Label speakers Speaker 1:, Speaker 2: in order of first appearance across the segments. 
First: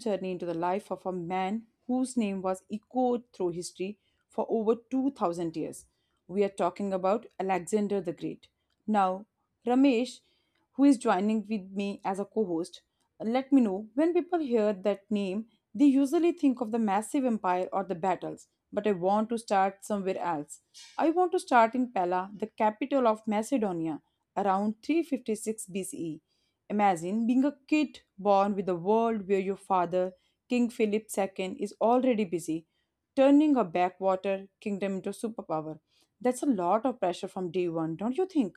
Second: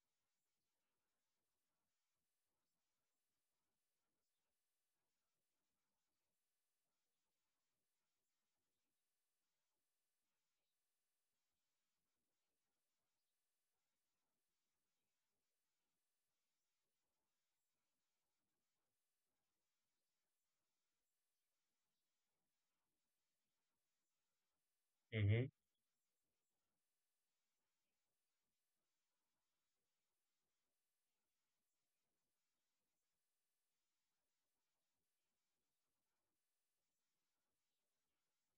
Speaker 1: journey into the life of a man whose name was echoed through history for over 2000 years. We are talking about Alexander the Great. Now, Ramesh, who is joining with me as a co host, let me know when people hear that name, they usually think of the massive empire or the battles. But I want to start somewhere else. I want to start in Pella, the capital of Macedonia around
Speaker 2: Hmm.
Speaker 1: 356 BCE. Imagine being a kid born with a world where your father, King Philip II, is already busy turning a backwater kingdom into a superpower. That's a lot of pressure from day one, don't you think?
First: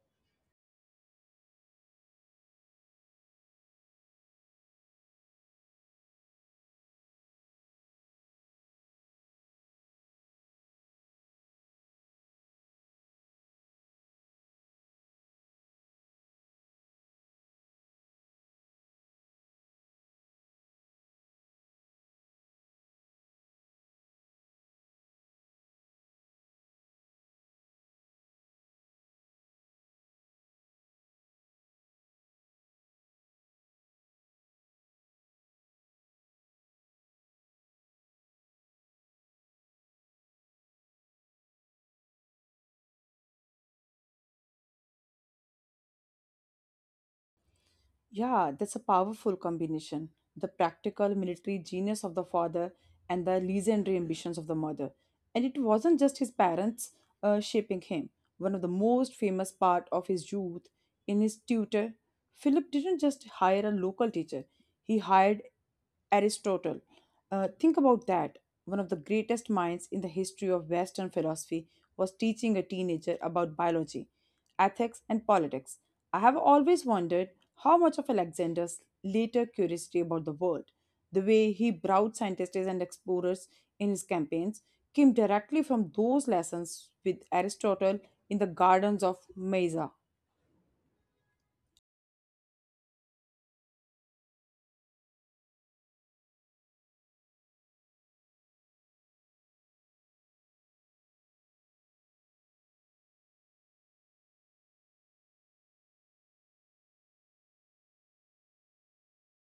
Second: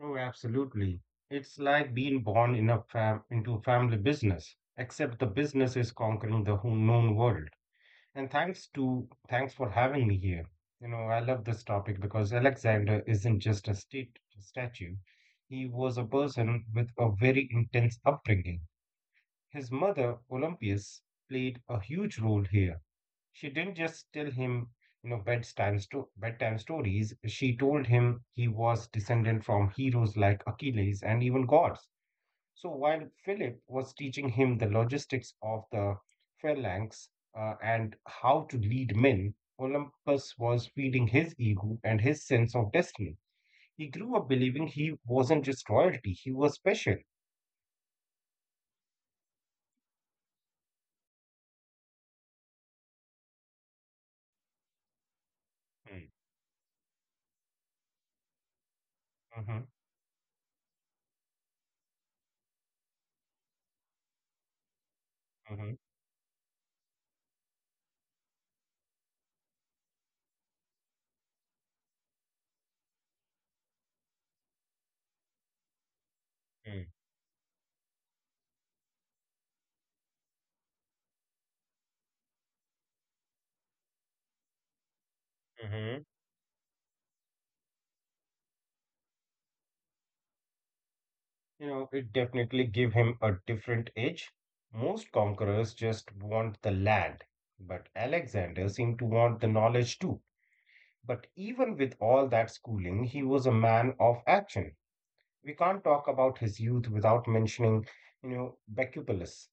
Speaker 2: Oh, absolutely. It's like being born in a fam into a family business, except the business is conquering the whole known world. And thanks for having me here. You know, I love this topic because Alexander isn't just a state statue. He was a person with a very intense upbringing. His mother, Olympias, played a huge role here. She didn't just tell him, you know, bedtime stories. She told him he was descended from heroes like Achilles and even gods. So while Philip was teaching him the logistics of the phalanx and how to lead men, Olympus was feeding his ego and his sense of destiny. He grew up believing he wasn't just royalty, he was special.
Speaker 1: Yeah, that's a powerful combination. The practical military genius of the father and the legendary ambitions of the mother. And it wasn't
Speaker 2: Mm-hmm.
Speaker 1: just his parents shaping him. One of the most famous
Speaker 2: Mm-hmm.
Speaker 1: part of his youth in his tutor, Philip didn't just hire a local teacher, he hired
Speaker 2: Mm-hmm.
Speaker 1: Aristotle. Think about that. One of the greatest minds in the history of Western philosophy was teaching a teenager about biology, ethics, and politics. I have always wondered how much of Alexander's later curiosity about the world, the way he brought scientists and explorers in his campaigns, came directly from
Speaker 2: Mm-hmm.
Speaker 1: those lessons with Aristotle in the gardens of Mysia.
Speaker 2: You know, it definitely gave him a different edge. Most conquerors just want the land, but Alexander seemed to want the knowledge too. But even with all that schooling, he was a man of action. We can't talk about his youth without mentioning Bacupolis.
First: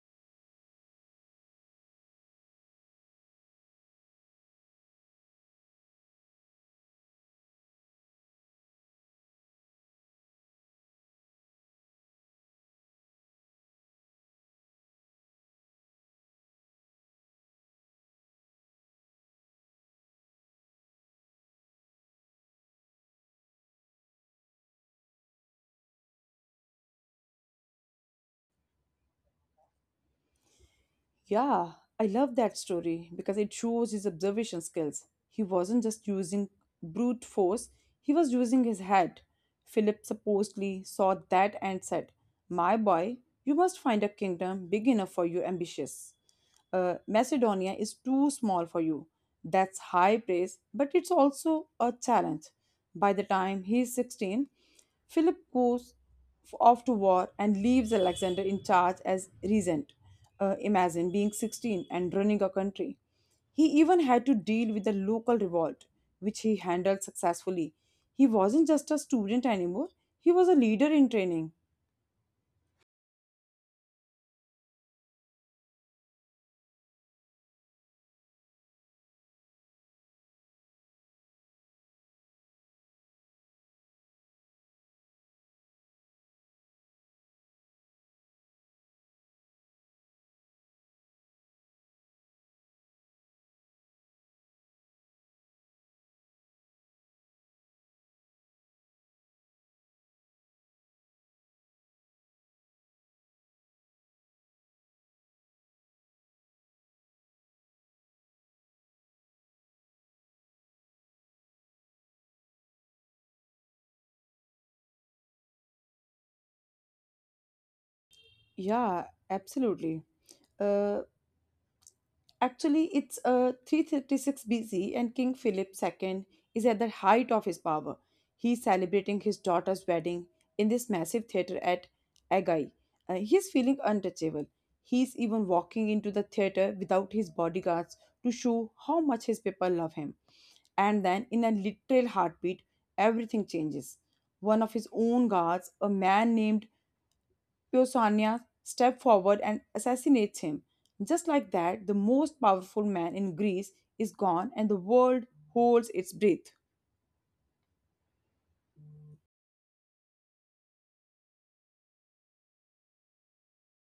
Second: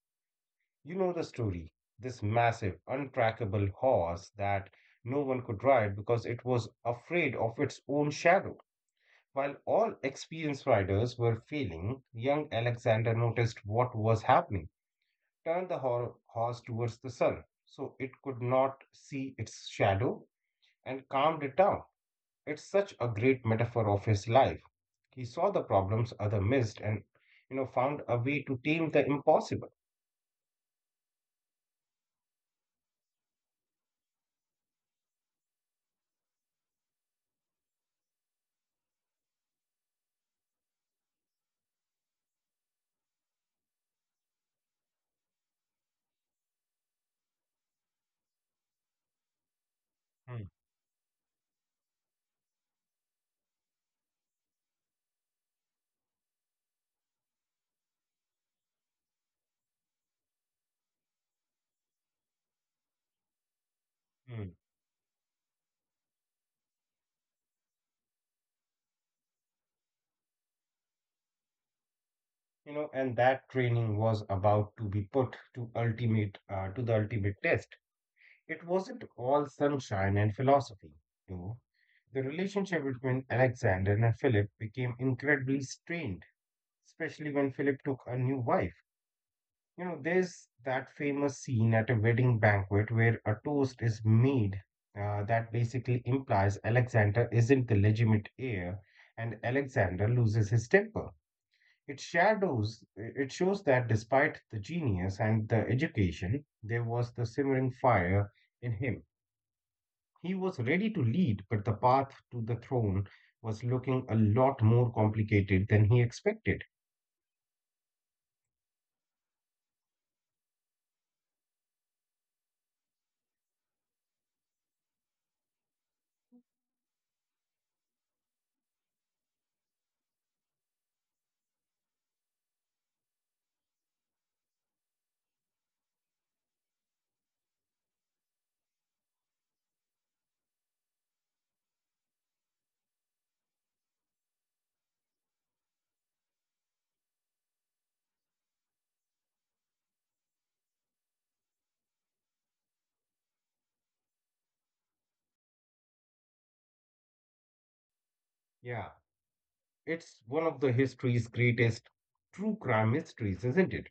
Speaker 2: You know the story. This massive, untrackable horse that no one could ride because it was afraid of its own shadow. While all experienced riders were failing, young Alexander noticed what was happening. Turned the horse towards the sun so it could not see its shadow and calmed it down. It's such a great metaphor of his life. He saw the problems other missed and found a way to tame the impossible.
Speaker 1: Yeah, I love that story because it shows his observation skills. He wasn't just using brute force, he was using his head. Philip supposedly saw that and said, "My boy, you must find a kingdom big enough for your ambitions. Macedonia is too small for you." That's high praise,
Speaker 2: Hmm.
Speaker 1: but it's also a challenge. By the time he's 16, Philip goes off to war and leaves Alexander in charge as regent. Imagine being 16 and running a country. He even had to
Speaker 2: Hmm.
Speaker 1: deal with the local revolt, which he handled successfully. He wasn't just a student anymore, he was a leader in training.
Speaker 2: You know, and that training was about to be put to the ultimate test. It wasn't all sunshine and philosophy, though. The relationship between Alexander and Philip became incredibly strained, especially when Philip took a new wife. You know, there's that famous scene at a wedding banquet where a toast is made that basically implies Alexander isn't the legitimate heir, and Alexander loses his temper. It shows that, despite the genius and the education, there was the simmering fire in him. He was ready to lead, but the path to the throne was looking a lot more complicated than he expected.
Speaker 1: Yeah, absolutely. Uh. Actually, it's 336 BC, and King Philip II is at the height of his power. He's celebrating his daughter's wedding in this massive theater at Agai. He's feeling untouchable. He's even walking into the theater without his bodyguards to show how much his people love him. And then, in a literal heartbeat, everything changes. One of his own guards, a man named Piosania, steps forward and assassinates him. Just like that, the most powerful man in Greece is gone and the world holds its breath.
Speaker 2: Yeah, it's one of the history's greatest true crime mysteries, isn't it?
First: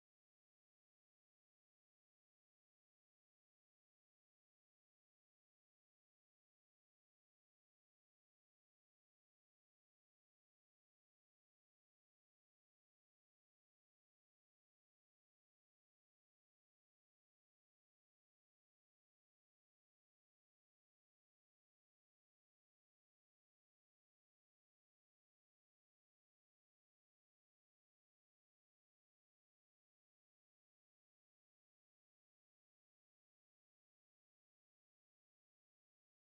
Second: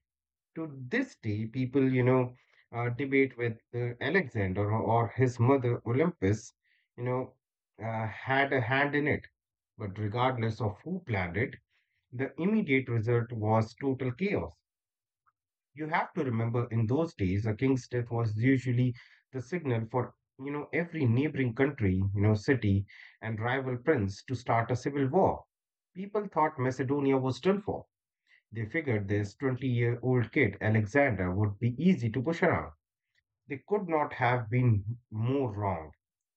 Speaker 2: To this day, people, debate with Alexander or his mother Olympus, you know, had a hand in it. But regardless of who planned it, the immediate result was total chaos. You have to remember, in those days, a king's death was usually the signal for every neighboring country, city, and rival prince to start a civil war. People thought Macedonia was done for. They figured this 20-year-old kid, Alexander, would be easy to push around. They could not have been more wrong.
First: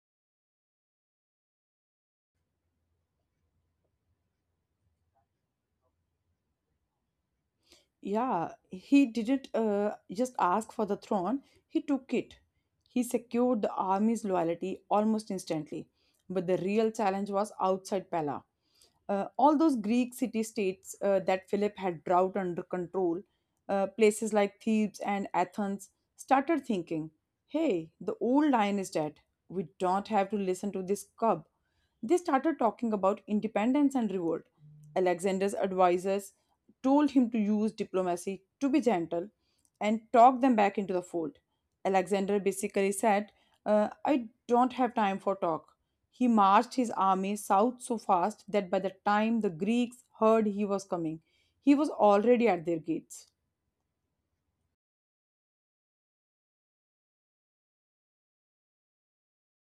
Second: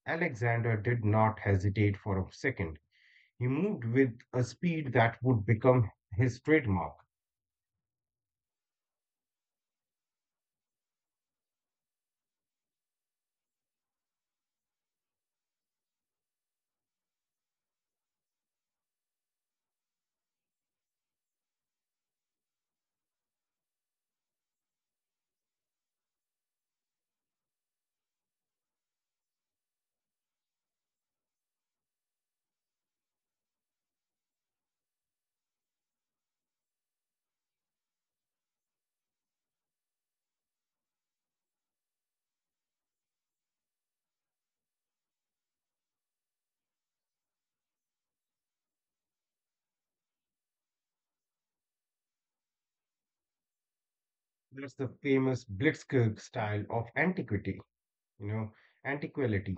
Speaker 2: Alexander did not hesitate for a second. He moved with a speed that would become his trademark.
Speaker 1: Yeah, he didn't just ask for the throne, he took it. He secured the army's loyalty almost instantly. But the real challenge was outside Pella. All those Greek city states that Philip had brought under control, places like Thebes and Athens, started thinking, hey, the old lion is dead. We don't have to listen to this cub. They started talking about independence and revolt. Alexander's advisors told him to use diplomacy, to be gentle, and talk them back into the fold. Alexander basically said, "I don't have time for talk." He marched his army south so fast that by the time the Greeks heard he was coming, he was already at their gates.
Speaker 2: That's the famous blitzkrieg style of antiquity. you know, Antiquality.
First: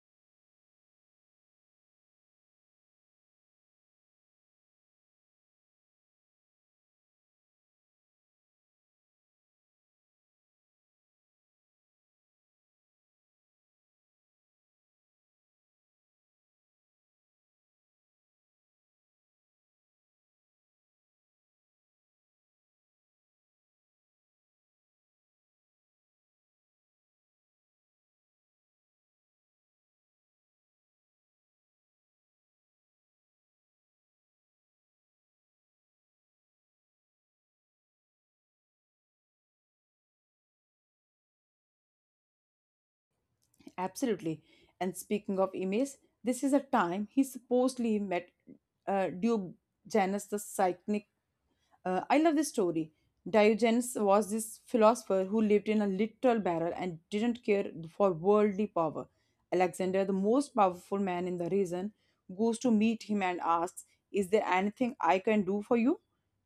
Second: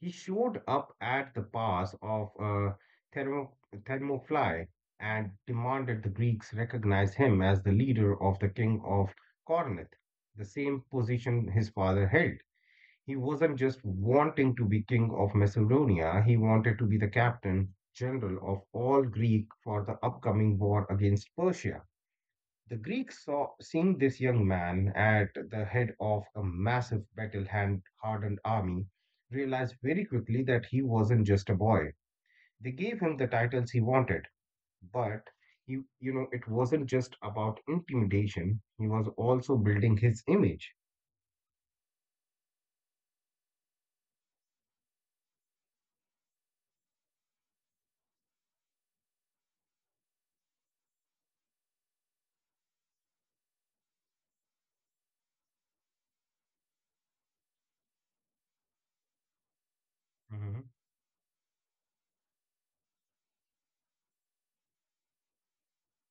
Speaker 2: He showed up at the pass of Thermo, Thermopylae and demanded the Greeks recognize him as the leader of the king of Corinth, the same position his father held. He wasn't just wanting to be king of Macedonia, he wanted to be the captain general of all Greek for the upcoming war against Persia. The Greeks, saw seeing this young man at the head of a massive battle hardened army, realized very quickly that he wasn't just a boy. They gave him the titles he wanted, but it wasn't just about intimidation. He was also building his image.
Speaker 1: Absolutely. And speaking of Emes, this is a time he supposedly met Diogenes the Cynic. I love this story. Diogenes was this philosopher who lived in a literal barrel and didn't care for worldly power. Alexander, the most powerful
Speaker 2: Mhm.
Speaker 1: man in the region, goes to meet him and asks, "Is there anything I can do for you?"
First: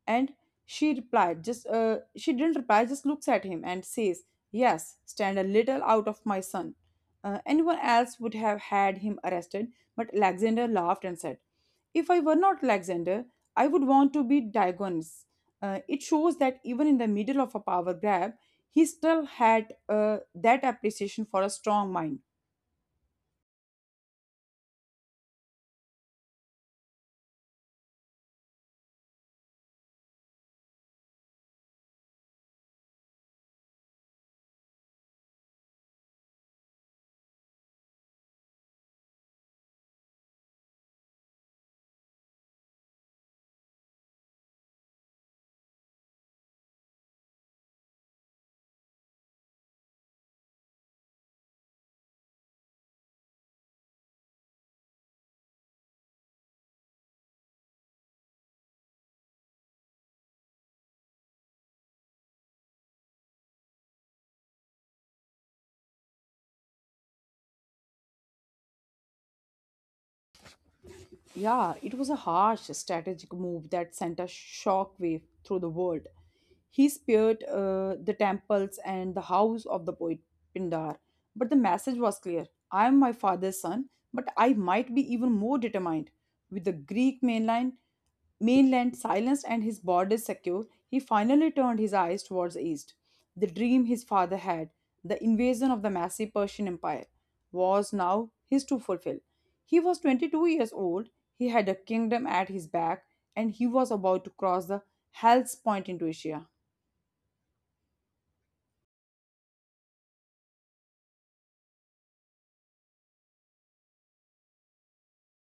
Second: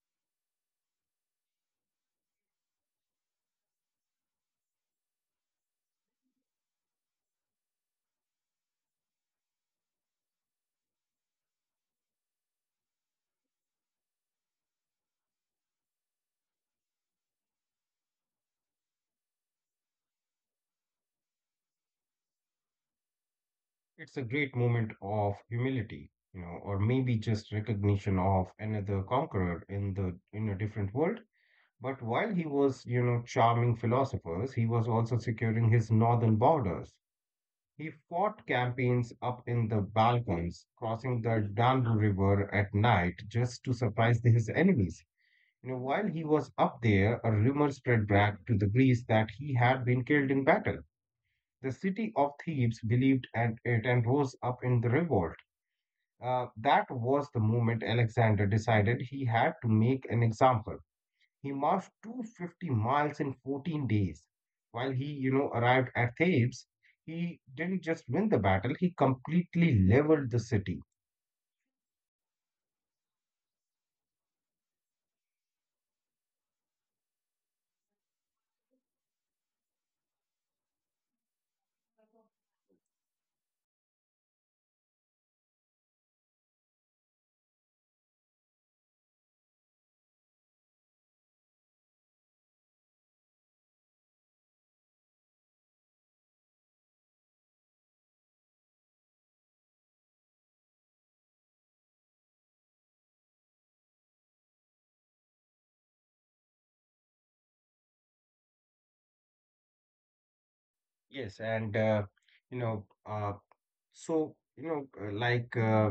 Speaker 1: And she didn't reply, just looks at him and says, "Yes, stand a little out of my son." Anyone else would have had him arrested, but Alexander laughed and said, "If I were not Alexander, I would want to be Diogenes." It shows that even in the middle of a power grab, he still had that appreciation for a strong mind.
Speaker 2: It's a great moment of humility, or maybe just recognition of another conqueror in the in a different world. But while he was, you know, charming philosophers, he was also securing his northern borders. He fought campaigns up in the Balkans, crossing the Danube River at night just to surprise his enemies. You know, while he was up there, a rumor spread back to the Greeks that he had been killed in battle. The city of Thebes believed and it and rose up in the revolt. That was the moment Alexander decided he had to make an example. He marched 250 miles in 14 days. While he arrived at Thebes, he didn't just win the battle, he completely leveled the city.
Speaker 1: Yeah, it was a harsh strategic move that sent a shockwave through the world. He spared the temples and the house of the poet Pindar, but the message was clear: I am my father's son, but I might be even more determined. With the Mainland silenced and his borders secure, he finally turned his eyes towards the east. The dream his father had, the invasion of the massive Persian Empire, was now his to fulfill. He was 22 years old, he had a kingdom at his back, and he was about to cross the Hellespont into Asia.
Speaker 2: Yes, and, you know, uh, so, like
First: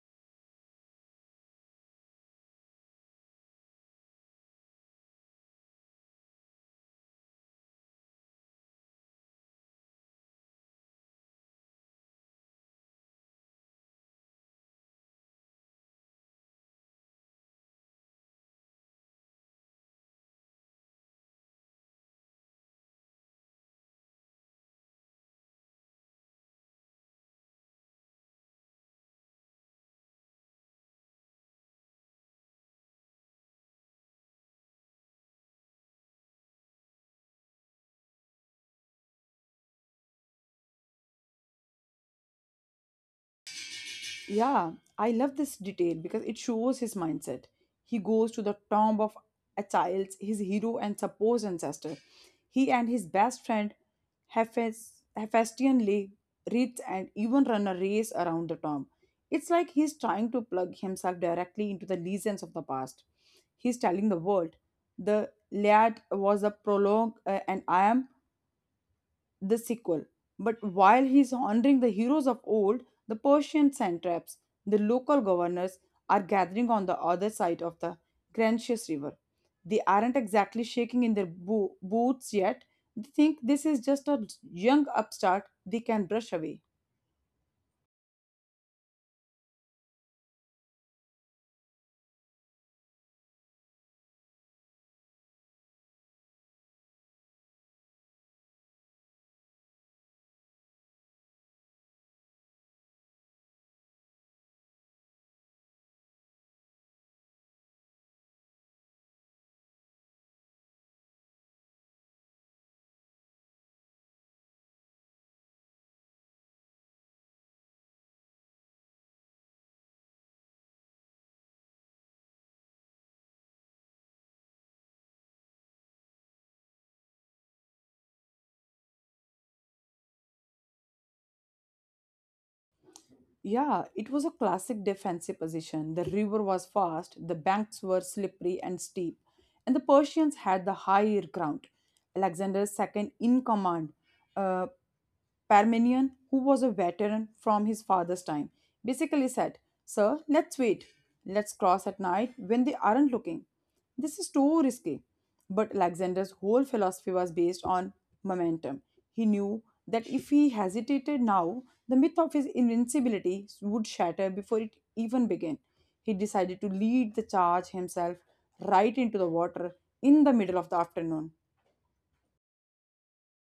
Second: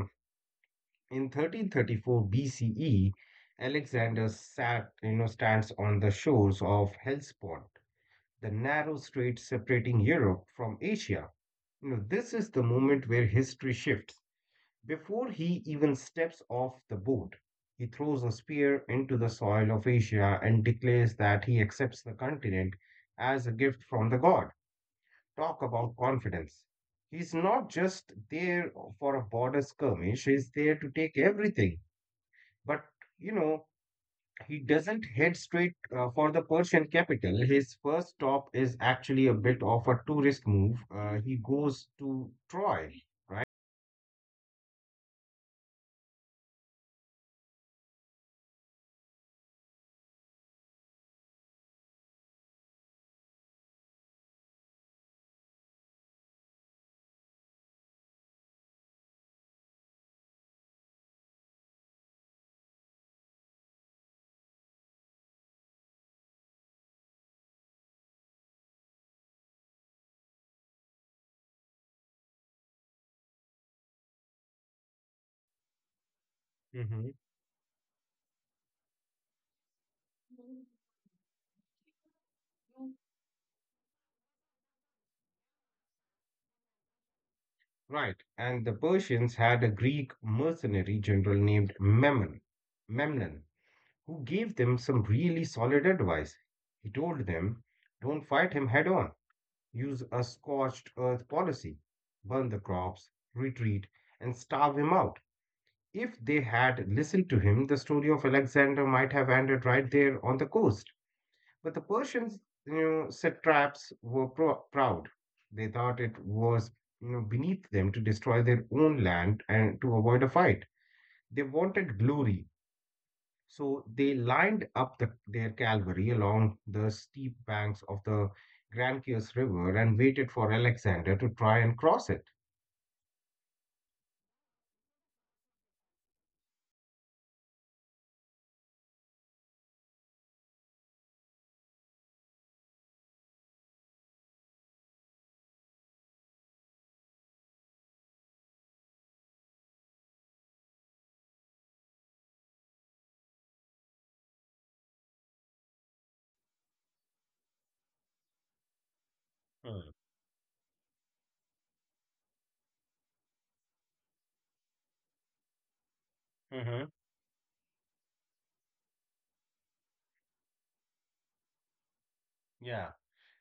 Speaker 2: in 1334 BCE, Alexander stands on the shores of Hellespont, the narrow strait separating Europe from Asia. You know, this is the moment where history shifts. Before he even steps off the boat, he throws a spear into the soil of Asia and declares that he accepts the continent as a gift from the god. Talk about confidence. He's not just there for a border skirmish, he's there to take everything. But, you know, he doesn't head straight for the Persian capital. His first stop is actually a bit of a tourist move. He goes to Troy, right?
Speaker 1: Yeah, I love this detail because it shows his mindset. He goes to the tomb of Achilles, his hero and supposed ancestor. He and his best friend Hephaestion lay wreaths, and even run a race around the tomb. It's like he's trying to plug himself directly into the legends of the past. He's telling the world, the Iliad was a prologue, and I am the sequel. But while he's honoring the heroes of old, the Persian satraps, the local governors, are gathering on the
Speaker 2: Hmm.
Speaker 1: other side of the Grantius River. They aren't exactly shaking in their boots yet. They think this is just a young upstart they can brush away.
Speaker 2: Right, and the Persians had a Greek mercenary general named Memnon, who gave them some really solid advice. He told them, don't fight him head on, use a scorched earth policy, burn the crops, retreat, and starve him out. If they had listened to him, the story of Alexander might have ended right there on the coast. But the Persians, satraps were proud. They thought it was beneath them to destroy their own land and to avoid a fight. They wanted glory, so they lined up their cavalry along the steep banks of the Granchius River and waited for Alexander to try and cross it.
Speaker 1: Yeah, it was a classic defensive position. The river was fast, the banks were slippery and steep, and the Persians had the higher ground. Alexander's second in command, uh. Parmenion, who was a veteran from his father's time, basically said, "Sir, let's wait. Let's cross at night when they aren't looking. This is too risky." But Alexander's whole philosophy was based on momentum. He knew that if he hesitated now, the myth of his invincibility would shatter before it even began. He decided to
Speaker 2: Mm-hmm.
Speaker 1: lead the charge himself right into the water in the middle of the afternoon.
Speaker 2: Yeah.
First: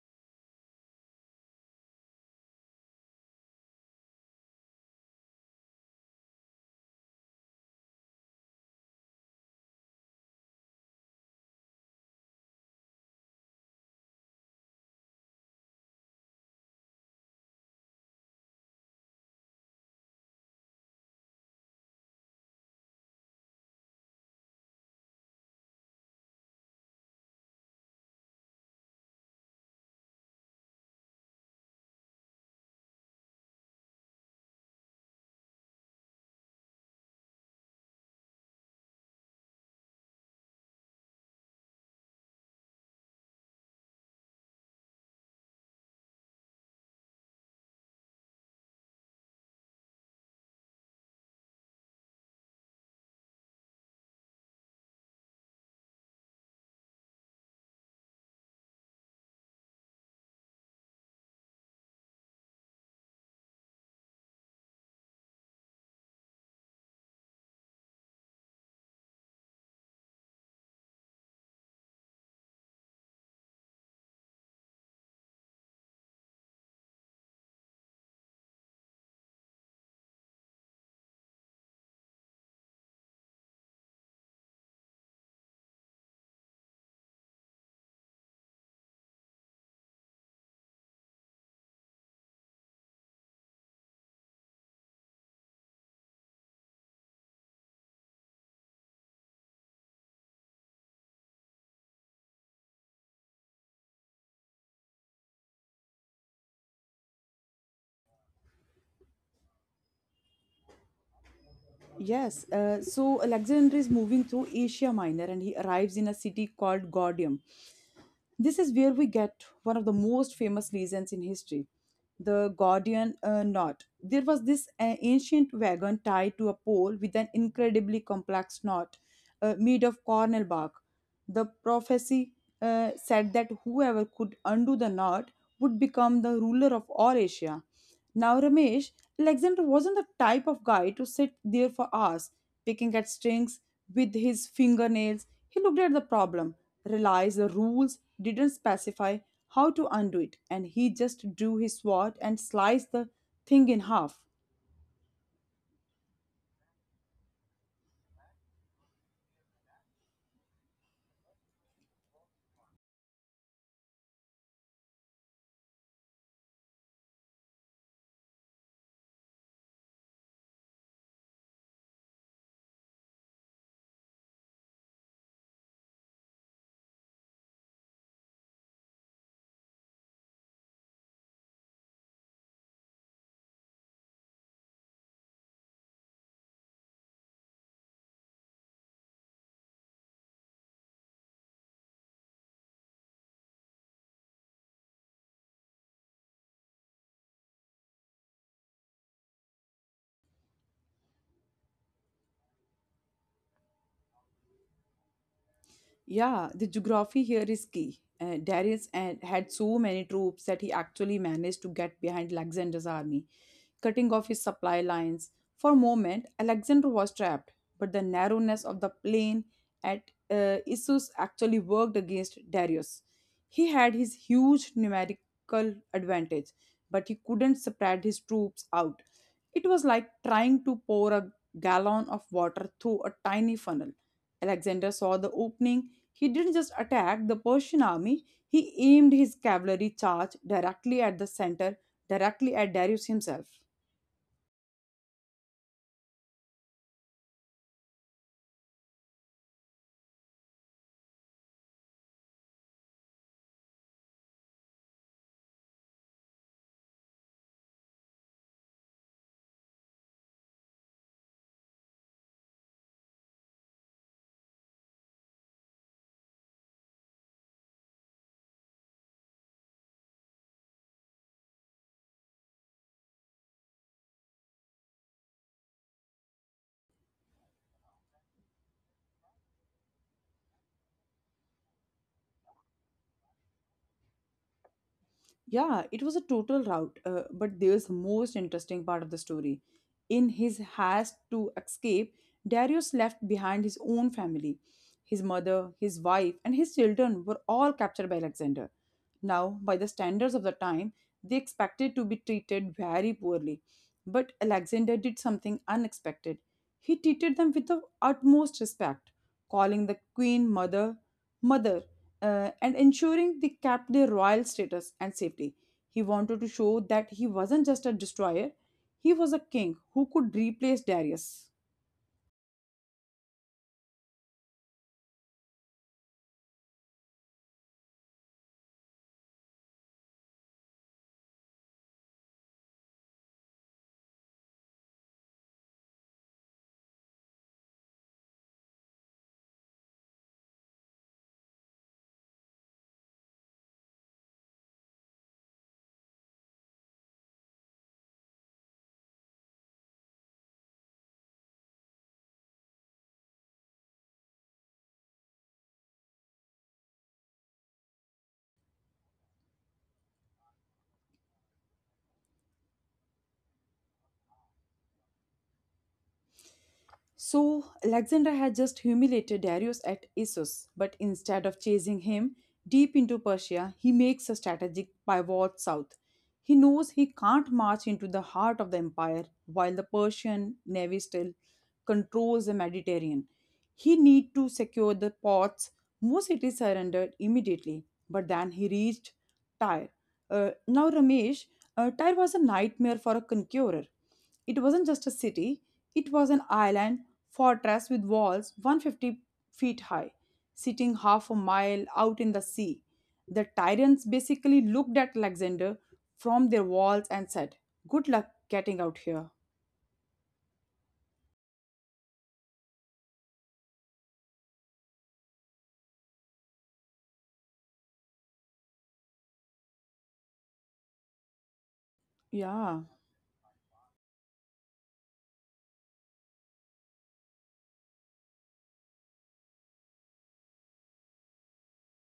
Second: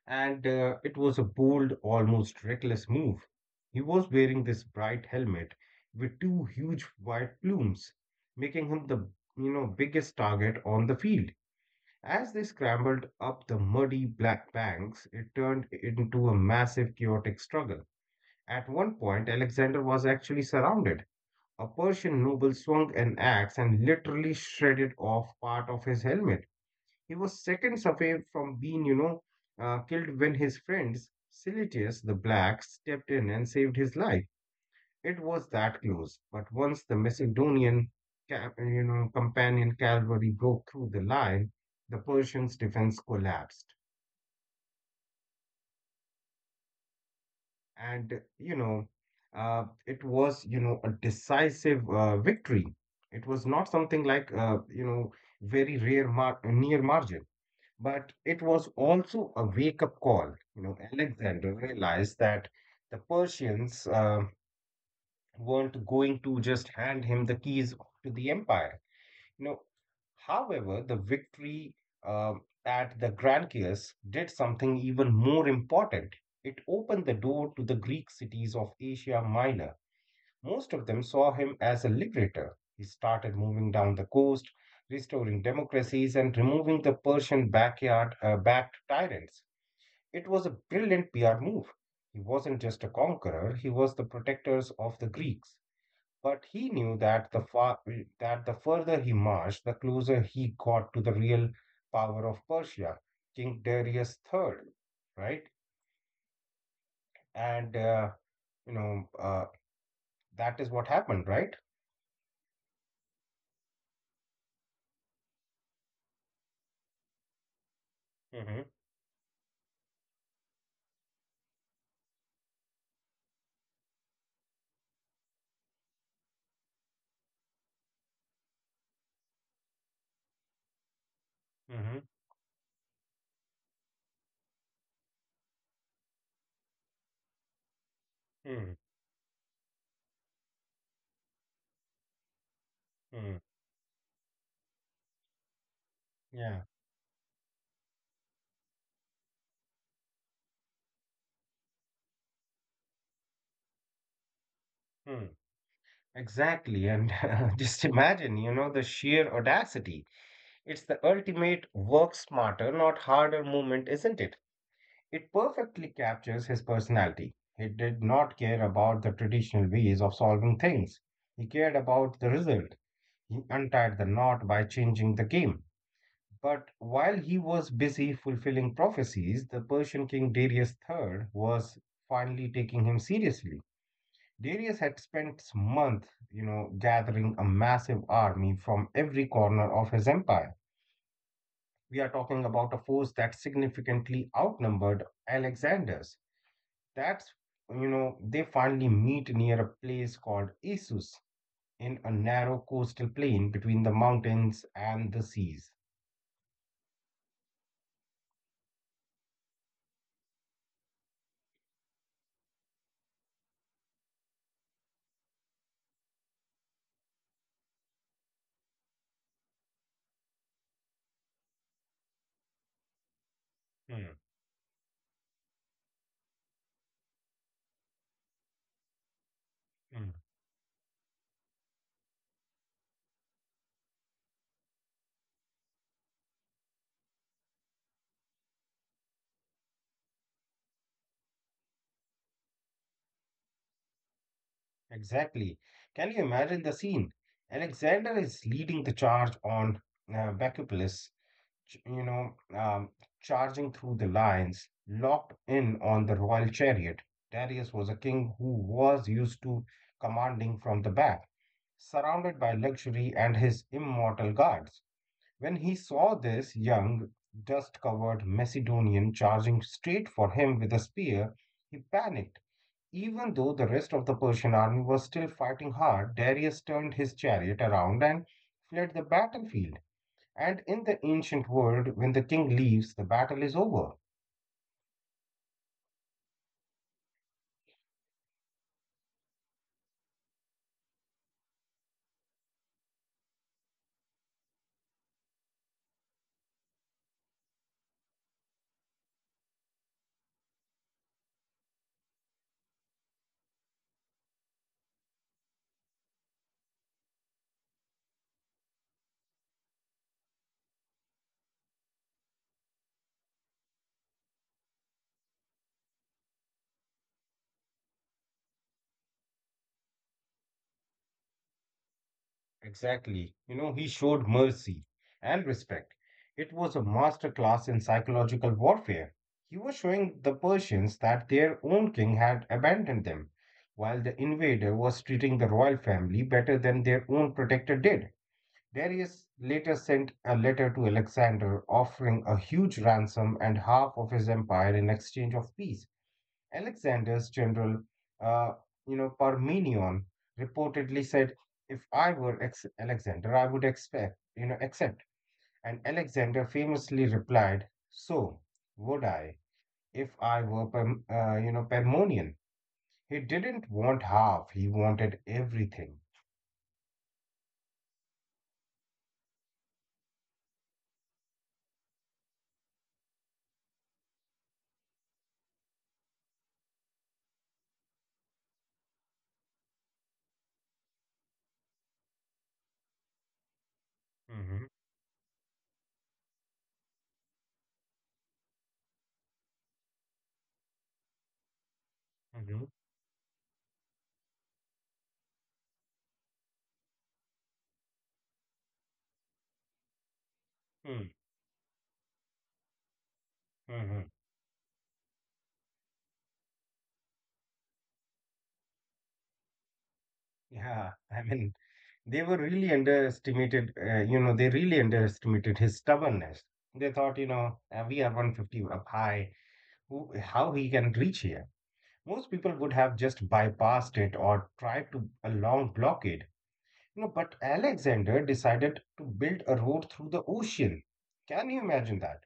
Speaker 2: And it was a bold, almost reckless move. He was wearing this bright helmet with two huge white plumes, making him the biggest target on the field. As they scrambled up the muddy black banks, it turned into a massive, chaotic struggle. At one point, Alexander was actually surrounded. A Persian noble swung an axe and literally shredded off part of his helmet. He was seconds away from being killed when his friends, Silitius the Black, stepped in and saved his life. It was that close. But once the Macedonian, companion cavalry broke through the line, the Persians' defense collapsed, and it was, a decisive victory. It was not something like, very rare near margin. But it was also a wake-up call. You know, Alexander realized that the Persians weren't going to just hand him the keys to the empire. You know, however, the victory uh, at the Granchius did something even more important. It opened the door to the Greek cities of Asia Minor. Most of them saw him as a liberator. He started moving down the coast, restoring democracies and removing the Persian backyard backed tyrants. It was a brilliant PR move. He wasn't just a conqueror, he was the protectors of the Greeks. But he knew that the further he marched, the closer he got to the real power of Persia, King Darius III, right? And you know uh, that is what happened, right?
Speaker 1: Yes, so Alexander is moving through Asia Minor and he arrives in a city called Gordium. This
Speaker 2: Hmm.
Speaker 1: is where we get one of the most famous legends in history: the Gordian knot. There was this ancient wagon tied to a pole with an incredibly complex knot made of cornel bark. The
Speaker 2: Hmm.
Speaker 1: prophecy said that whoever could undo the knot would become the ruler of all Asia. Now,
Speaker 2: Hmm.
Speaker 1: Ramesh, Alexander wasn't the type of guy to sit there for hours, picking at
Speaker 2: Hmm.
Speaker 1: strings with his fingernails. He looked at the problem,
Speaker 2: Yeah.
Speaker 1: realized the rules didn't specify how to undo it, and he just drew his sword and sliced the thing in half.
Speaker 2: Hmm. Exactly. And just imagine, the sheer audacity. It's the ultimate work smarter, not harder movement, isn't it? It perfectly captures his personality. He did not care about the traditional ways of solving things. He cared about the result. He untied the knot by changing the game. But while he was busy fulfilling prophecies, the Persian king Darius the Third was finally taking him seriously. Darius had spent months, gathering a massive army from every corner of his empire. We are talking about a force that significantly outnumbered Alexander's. That's, they finally meet near a place called Issus, in a narrow coastal plain between the mountains and the seas.
Speaker 1: Yeah, the geography here is key. Darius and had so many troops that he actually managed to get behind Alexander's army, cutting off his supply lines. For a moment, Alexander was trapped, but the narrowness of the plain at Issus actually worked against Darius. He had
Speaker 2: Mm.
Speaker 1: his huge numerical advantage, but he couldn't spread his troops out. It was
Speaker 2: Mm.
Speaker 1: like trying to pour a gallon of water through a tiny funnel. Alexander saw the opening. He didn't just attack the Persian army, he aimed his cavalry charge directly at the center, directly at Darius himself.
Speaker 2: Exactly. Can you imagine the scene? Alexander is leading the charge on Bacupolis, ch- you know, um, charging through the lines, locked in on the royal chariot. Darius was a king who was used to commanding from the back, surrounded by luxury and his immortal guards. When he saw this young, dust covered Macedonian charging straight for him with a spear, he panicked. Even though the rest of the Persian army was still fighting hard, Darius turned his chariot around and fled the battlefield. And in the ancient world, when the king leaves, the battle is over.
Speaker 1: Yeah, it was a total rout, but there's the most interesting part of the story. In his haste to escape, Darius left behind his own family. His mother, his wife, and his children were all captured by Alexander. Now, by the standards of the time, they expected to be treated very poorly. But Alexander did something unexpected. He treated them with the utmost respect, calling the queen mother, mother, and ensuring they kept their royal status and safety. He wanted to show that he wasn't just a destroyer, he was a king who could replace Darius.
Speaker 2: Exactly. You know, he showed mercy and respect. It was a master class in psychological warfare. He was showing the Persians that their own king had abandoned them, while the invader was treating the royal family better than their own protector did. Darius later sent a letter to Alexander offering a huge ransom and half of his empire in exchange of peace. Alexander's general, uh, Parmenion reportedly said, "If I were Alexander, I would accept." And Alexander famously replied, "So would I, if I were, Parmenion." He didn't want half; he wanted everything.
Speaker 1: So Alexander had just humiliated Darius at Issus, but instead of chasing him deep into Persia, he makes a strategic pivot south. He knows he can't march into the heart of the empire while the Persian navy still controls the Mediterranean. He need to
Speaker 2: Mm-hmm.
Speaker 1: secure the ports. Most cities surrendered immediately, but then he reached Tyre. Now, Ramesh, Tyre was a
Speaker 2: Mm-hmm.
Speaker 1: nightmare for a conqueror. It wasn't just a city, it was an island fortress with walls 150 feet high, sitting half a mile out in the sea. The
Speaker 2: Mm-hmm.
Speaker 1: Tyrants basically looked at Alexander from their walls and said, "Good luck getting out here."
Speaker 2: Yeah, I mean, they were really underestimated. They really underestimated his stubbornness. They thought, we are 150 up high. How he can reach here. Most people would
Speaker 1: Yeah,
Speaker 2: have just bypassed it or tried to a long blockade. But Alexander decided to build a road through the ocean. Can you imagine that?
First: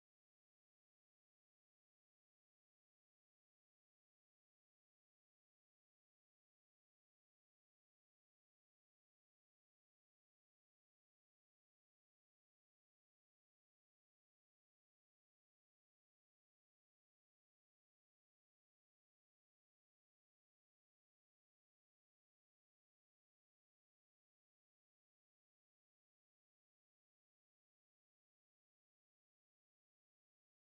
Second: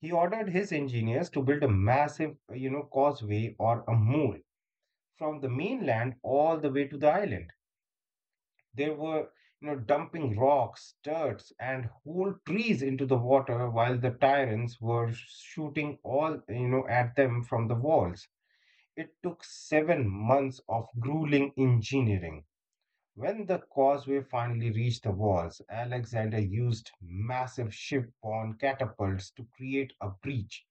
Speaker 2: He ordered his engineers to build a massive causeway or a mole from the mainland all the way to the island. They were dumping rocks, dirt, and whole trees into the water while the tyrants were shooting all at them from the walls. It took 7 months of grueling engineering. When the causeway finally reached the walls, Alexander used massive ship-borne catapults to create a breach.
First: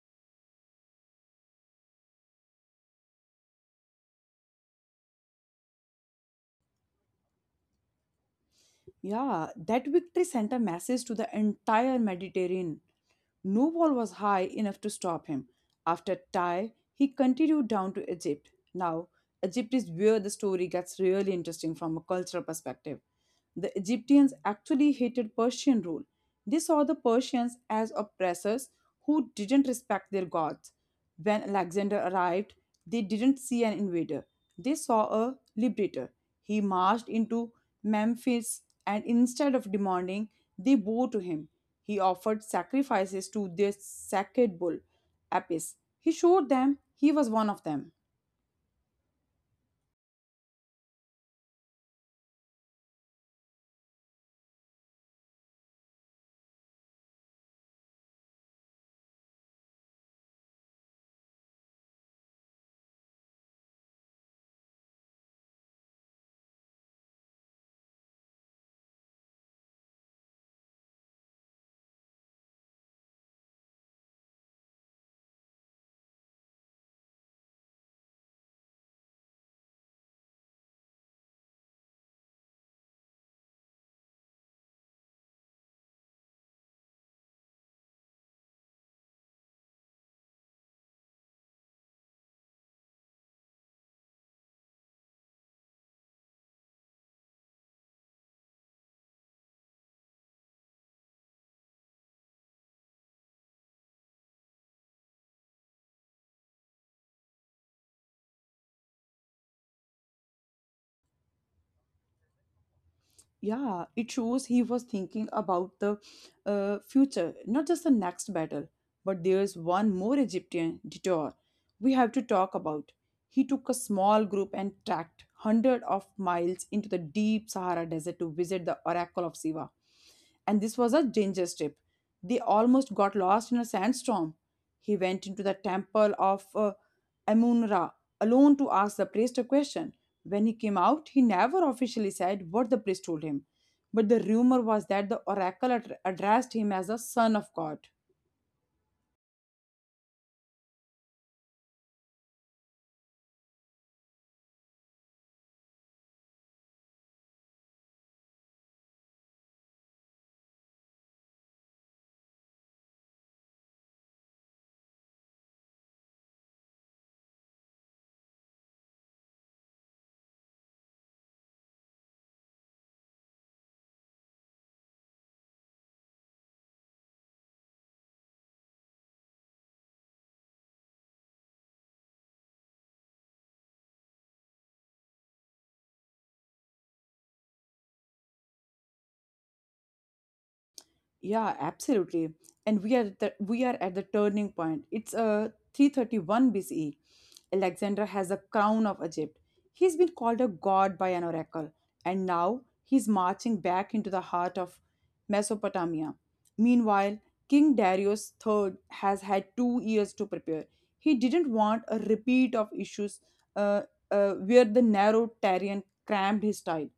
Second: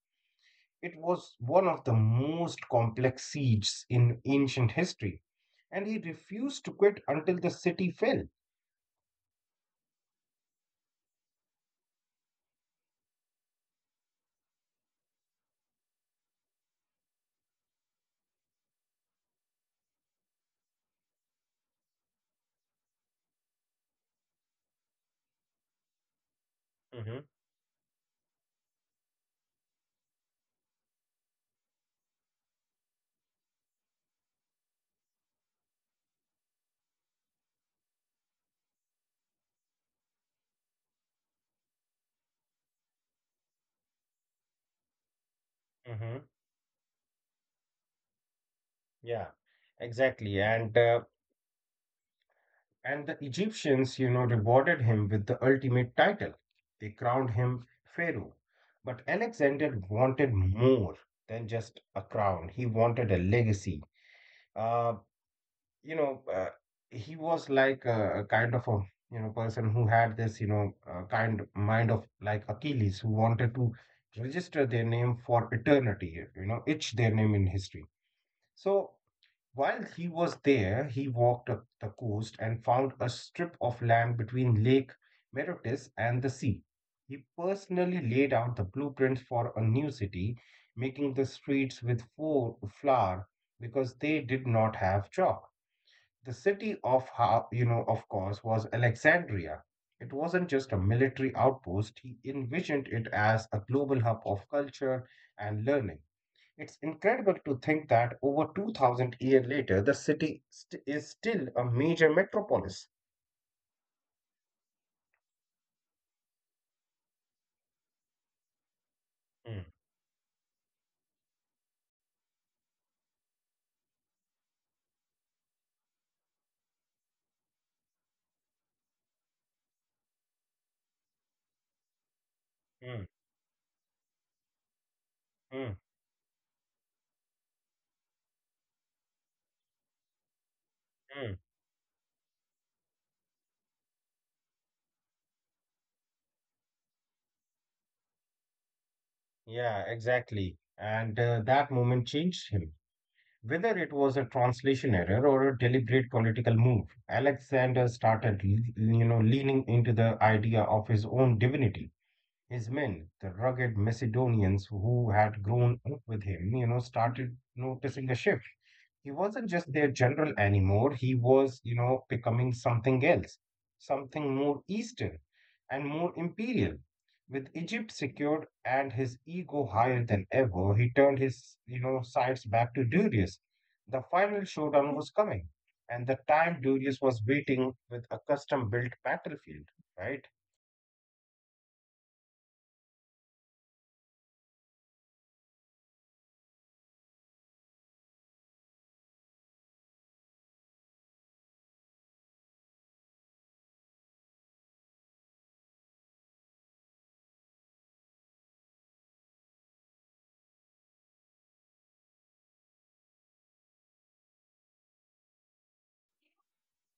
Speaker 2: It was one of the most complex sieges in ancient history, and he refused to quit until the city fell.
Speaker 1: yeah, that victory sent a message to the entire Mediterranean. No wall was high enough to stop him. After Tyre, he continued down to Egypt. Now, Egypt is where the story gets really interesting from a cultural perspective. The Egyptians actually hated Persian rule. They saw the
Speaker 2: Mm-hmm.
Speaker 1: Persians as oppressors who didn't respect their gods. When Alexander arrived, they didn't see an invader, they saw a liberator. He marched into Memphis and instead of demanding, they bowed to him. He offered sacrifices to their sacred bull, Apis. He
Speaker 2: Mm-hmm.
Speaker 1: showed them he was one of them.
Speaker 2: Yeah, exactly. And the Egyptians rewarded him with the ultimate title. They crowned him pharaoh. But Alexander wanted more than just a crown. He wanted a legacy. Uh, you know, uh, he was like a kind of a person who had this kind mind of like Achilles, who wanted to register their name for eternity. Etch their name in history. So while he was there, he walked up the coast and found a strip of land between Lake Merotis and the sea. He personally laid out the blueprints for a new city, making the streets with flour because they did not have chalk. The city of, of course, was Alexandria. It wasn't just a military outpost. He envisioned it as a global hub of culture and learning. It's incredible to think that over 2000 years later, the city is still a major metropolis.
Speaker 1: Yeah, it shows he was thinking about the future, not just the next battle, but there's
Speaker 2: Mm.
Speaker 1: one more Egyptian detour we have to talk about. He took a small group and trekked hundreds of miles into the deep Sahara Desert to visit the Oracle of Siva, and this was a danger strip. They almost
Speaker 2: Mm.
Speaker 1: got lost in a sandstorm. He went into the
Speaker 2: Mm.
Speaker 1: temple of Amun-Ra alone to ask the priest a question. When he came out, he
Speaker 2: Mm.
Speaker 1: never officially said what the priest told him, but the rumor was that the oracle addressed him as the son of God.
Speaker 2: Yeah, exactly. And that moment changed him. Whether it was a translation error or a deliberate political move, Alexander started leaning into the idea of his own divinity. His men, the rugged Macedonians who had grown up with him, started noticing a shift. He wasn't just their general anymore. He was becoming something else, something more Eastern and more imperial. With Egypt secured and his ego higher than ever, he turned his sights back to Darius. The final showdown was coming, and the time Darius was waiting with a custom-built battlefield, right?
Speaker 1: Yeah, absolutely. And we are at the turning point. It's 331 BCE. Alexander has the crown of Egypt. He's been called a god by an oracle, and now he's marching back into the heart of Mesopotamia. Meanwhile, King Darius the Third has had 2 years to prepare. He didn't want a repeat of issues uh, where the narrow Tyrian crammed his style.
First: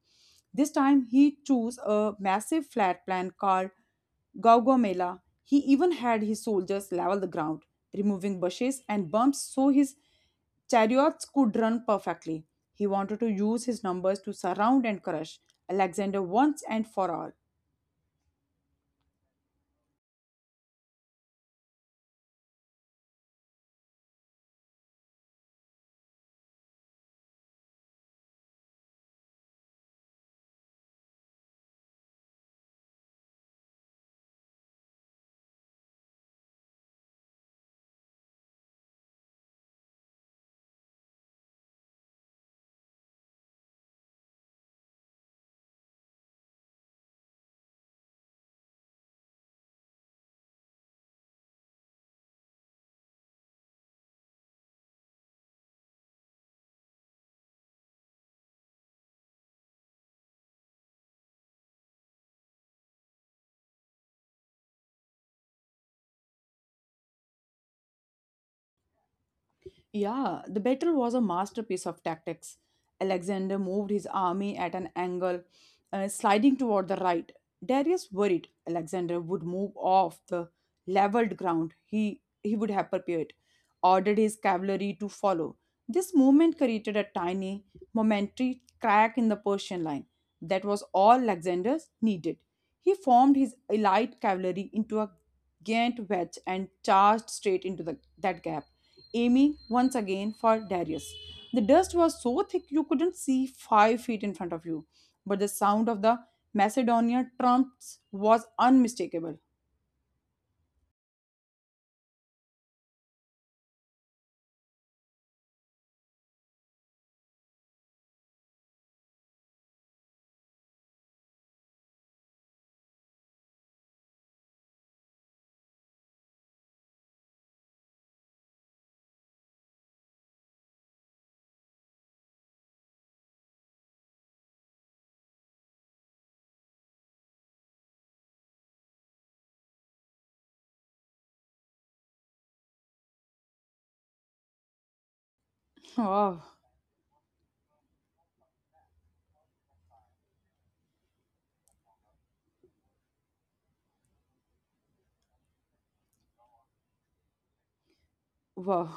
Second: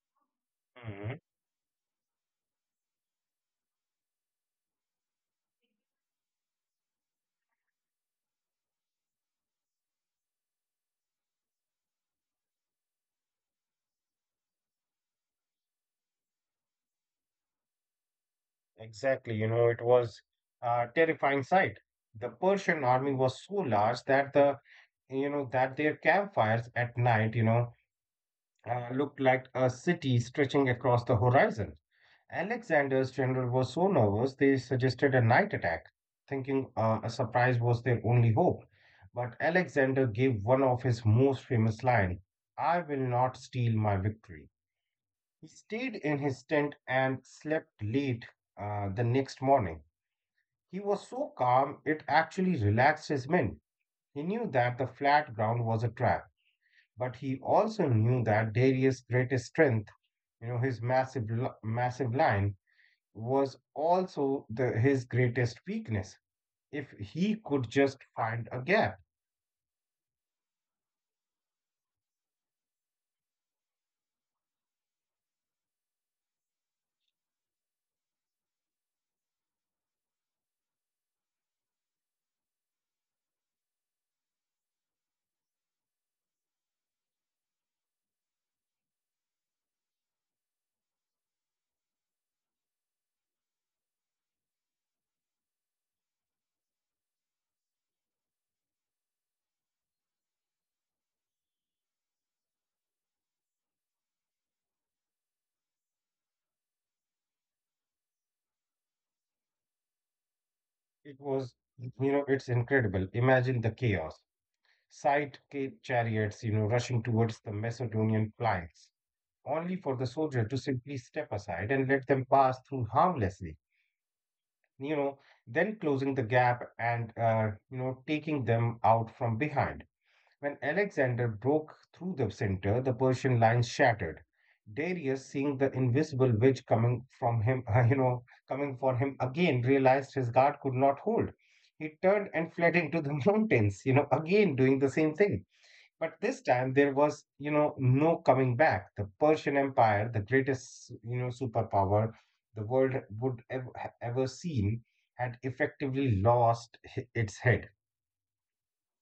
Speaker 1: This time,
Speaker 2: Mhm.
Speaker 1: he chose a massive flat plan called Gaugamela. He even had his soldiers level the ground, removing bushes and bumps so his chariots could run perfectly. He wanted to use his numbers to surround and crush Alexander once and for all.
Speaker 2: Exactly, it was a terrifying sight. The Persian army was so large that that their campfires at night looked like a city stretching across the horizon. Alexander's general was so nervous they suggested a night attack, thinking a surprise was their only hope. But Alexander gave one of his most famous lines, "I will not steal my victory." He stayed in his tent and slept late. The next morning he was so calm it actually relaxed his men. He knew that the flat ground was a trap, but he also knew that Darius' greatest strength, his massive line, was also his greatest weakness. If he could just find a gap.
Speaker 1: Yeah, the battle was a masterpiece of tactics. Alexander moved his army at an angle, sliding toward the right. Darius, worried Alexander would move off the leveled ground he would have prepared, ordered his cavalry to follow. This movement created a tiny, momentary crack in the Persian line. That was all Alexander needed. He formed his elite cavalry into a giant wedge and charged straight into that gap, aiming once again for Darius. The dust was so thick you couldn't see 5 feet in front of you, but the sound of the Macedonian trumps was unmistakable.
Speaker 2: It was, you know, it's incredible. Imagine the chaos. Side chariots rushing towards the Macedonian flanks, only for the soldier to simply step aside and let them pass through harmlessly. you know, then closing the gap and taking them out from behind. When Alexander broke through the center, the Persian line shattered. Darius, seeing the invisible wedge coming from him, coming for him again, realized his guard could not hold. He turned and fled into the mountains, again doing the same thing. But this
Speaker 1: Oh.
Speaker 2: time there was no coming back. The Persian Empire, the greatest superpower the world would ever seen, had effectively lost its head.
Speaker 1: Wow.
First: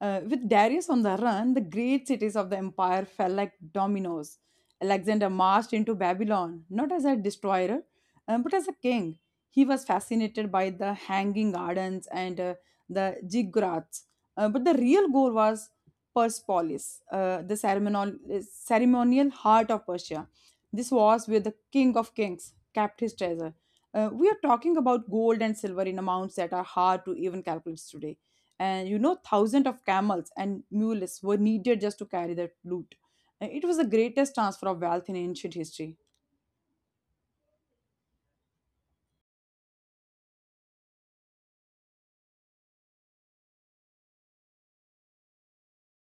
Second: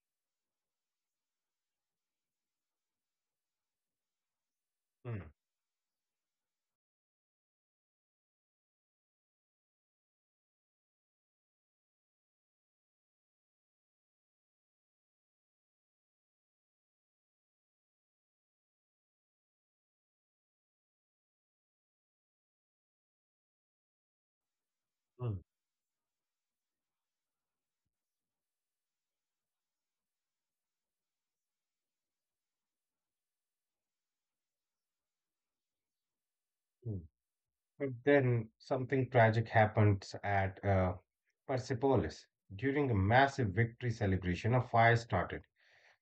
Speaker 1: With Darius on the run, the great cities of the empire fell like dominoes.
Speaker 2: Mm.
Speaker 1: Alexander marched into Babylon, not as a destroyer, but as a king. He was fascinated by the hanging gardens and the ziggurats. But the real goal was Persepolis, uh, ceremonial heart of Persia. This was where the king of kings kept his treasure. We are talking about gold
Speaker 2: Mm.
Speaker 1: and silver in amounts that are hard to even calculate today, and you know, thousands of camels and mules were needed just to carry that loot. And it was the greatest transfer of wealth in ancient history.
Speaker 2: Mm. But then something tragic happened at Persepolis. During a massive victory celebration, a fire started.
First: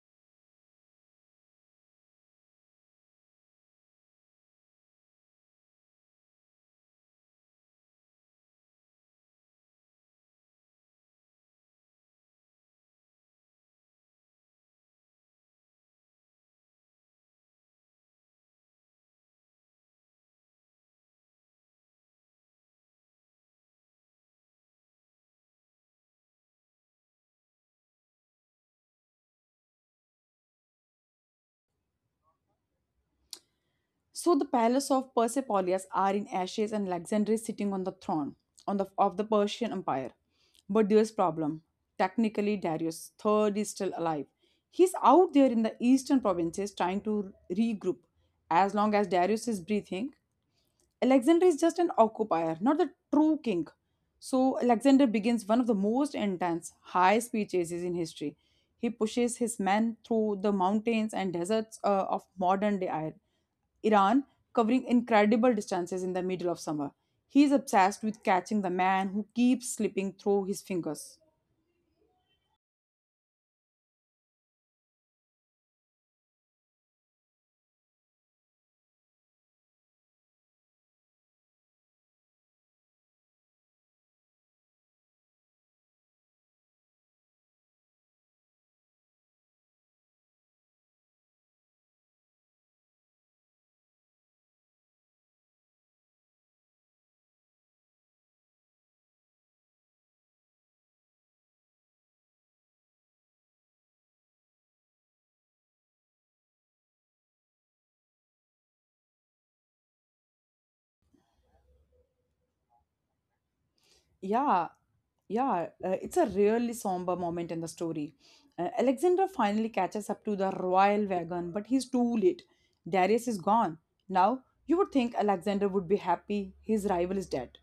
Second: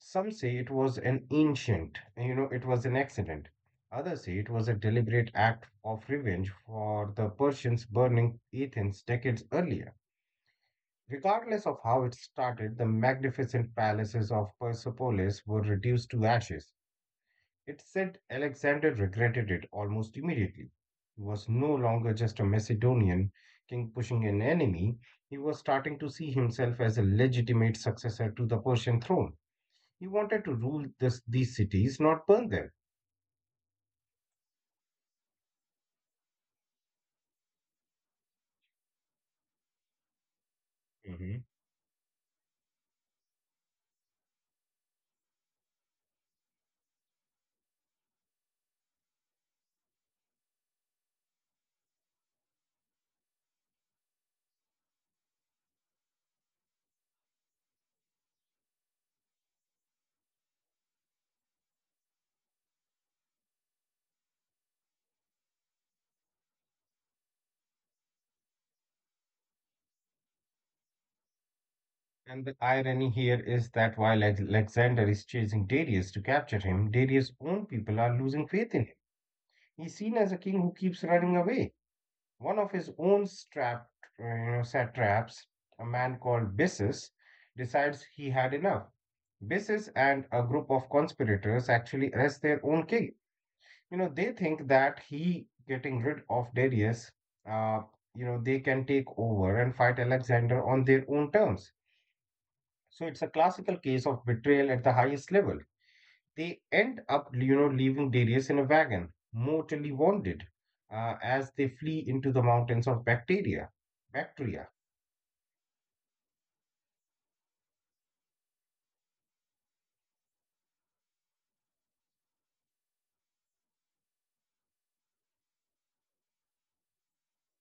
Speaker 2: Some say it was an accident. Others say it was a deliberate act of revenge for the Persians burning Athens decades earlier. Regardless of how it started, the magnificent palaces of Persepolis were reduced to ashes. It's said Alexander regretted it almost immediately. He was no longer just a Macedonian king pushing an enemy, he was starting to see himself as a legitimate successor to the Persian throne. He wanted to rule these cities, not burn them.
Speaker 1: So the palace of Persepolis are in ashes, and Alexander is sitting on the throne of the Persian Empire. But there's
Speaker 2: Hmm.
Speaker 1: problem. Technically, Darius III is still alive. He's out there in the eastern provinces trying to regroup. As long as Darius is breathing, Alexander is just an occupier, not the true king. So Alexander begins one of the most intense high-speed chases in history. He pushes his men through the mountains and deserts of modern-day Iran, covering incredible distances in the middle of summer. He is obsessed with catching the man who keeps slipping through his fingers.
Speaker 2: And the irony here is that while Alexander is chasing Darius to capture him, Darius' own people are losing faith in him. He's seen as a king who keeps running away. One of his own satraps, a man called Bissus, decides he had enough. Bissus and a group of conspirators actually arrest their own king. They think that he getting rid of Darius, uh, they can take over and fight Alexander on their own terms. So it's a classical case of betrayal at the highest level. They end up leaving Darius in a wagon, mortally wounded, as they flee into the mountains of Bacteria.
Speaker 1: Yeah,
Speaker 2: Bactria.
Speaker 1: yeah, it's a really somber moment in the story. Alexander finally catches up to the royal wagon, but he's too late. Darius is gone. Now, you would think Alexander would be happy his rival is dead,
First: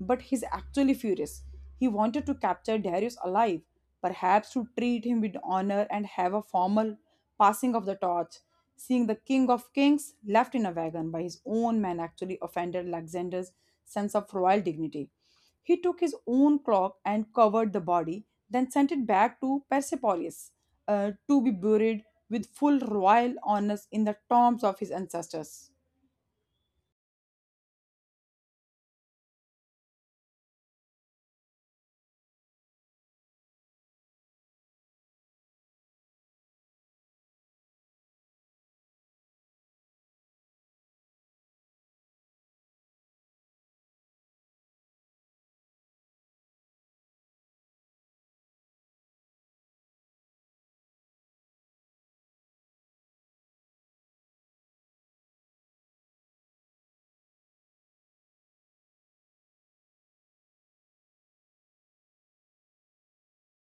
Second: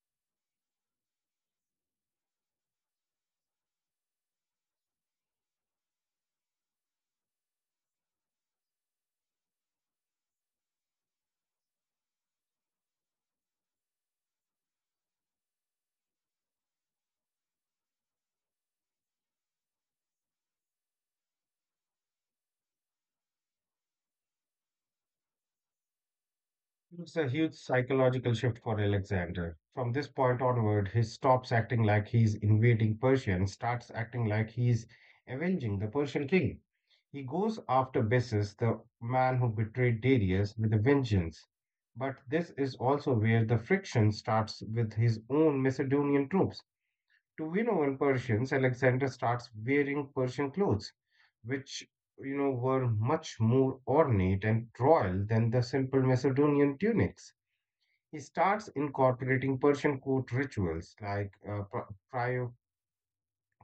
Speaker 1: but he's actually furious. He wanted to capture Darius alive, perhaps to treat him with honor and have a formal passing of the torch. Seeing the king of kings left in a wagon by his own men actually offended Alexander's sense of royal dignity. He took his own cloak and covered the body, then sent it back to Persepolis to be buried with full royal honors in the tombs of his ancestors.
Speaker 2: It's a huge psychological shift for Alexander. From this point onward, he stops acting like he's invading Persia and starts acting like he's avenging the Persian king. He goes after Bessus, the man who betrayed Darius, with a vengeance. But this is also where the friction starts with his own Macedonian troops. To win over Persians, Alexander starts wearing Persian clothes, which were much more ornate and royal than the simple Macedonian tunics. He starts incorporating Persian court rituals like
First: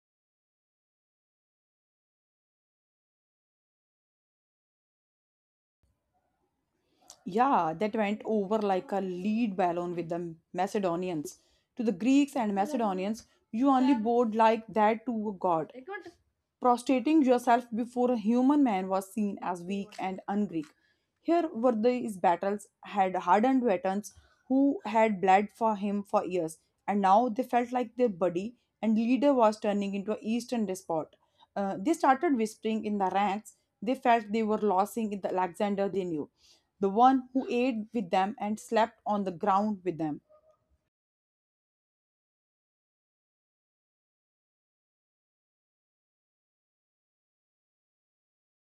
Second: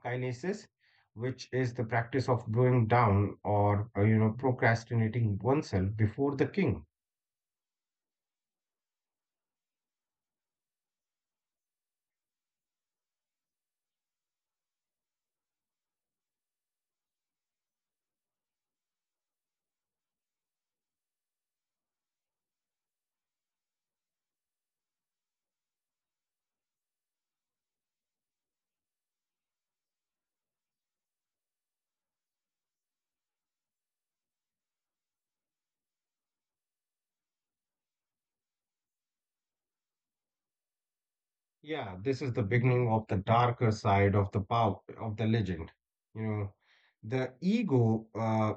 Speaker 2: cryokinesis, which is the practice of blowing down or procrastinating oneself before the king.
Speaker 1: Yeah, that went over like a lead balloon with the Macedonians. To the Greeks and Macedonians, you only bowed like that to a god. Prostrating yourself before a human man was seen as weak and un-Greek. Here were these battles had hardened veterans who had bled for him for years, and now they felt like their buddy and leader was turning into an Eastern despot. They started whispering in the ranks. They felt they were losing the Alexander they knew, the one who ate with them and slept on the ground with them.
Speaker 2: Yeah, this is the beginning of the darker side of the power of the legend. You know, the ego.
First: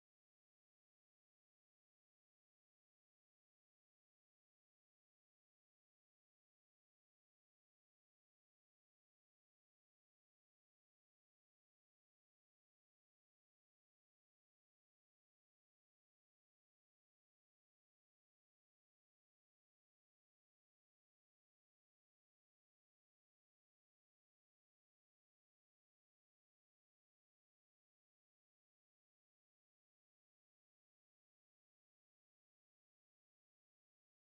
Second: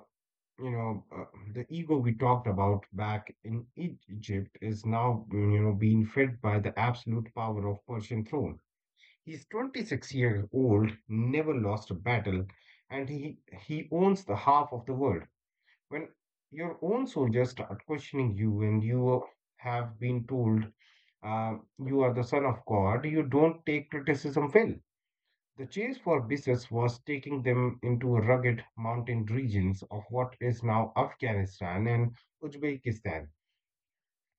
Speaker 2: you know, uh, the ego we talked about back in Egypt is now being fed by the absolute power of Persian throne. He's 26 years old, never lost a battle, and he owns the half of the world. When your own soldiers start questioning you and you have been told uh, you are the son of God, you don't take criticism well. The chase for Biswas was taking them into rugged mountain regions of what is now Afghanistan and Uzbekistan,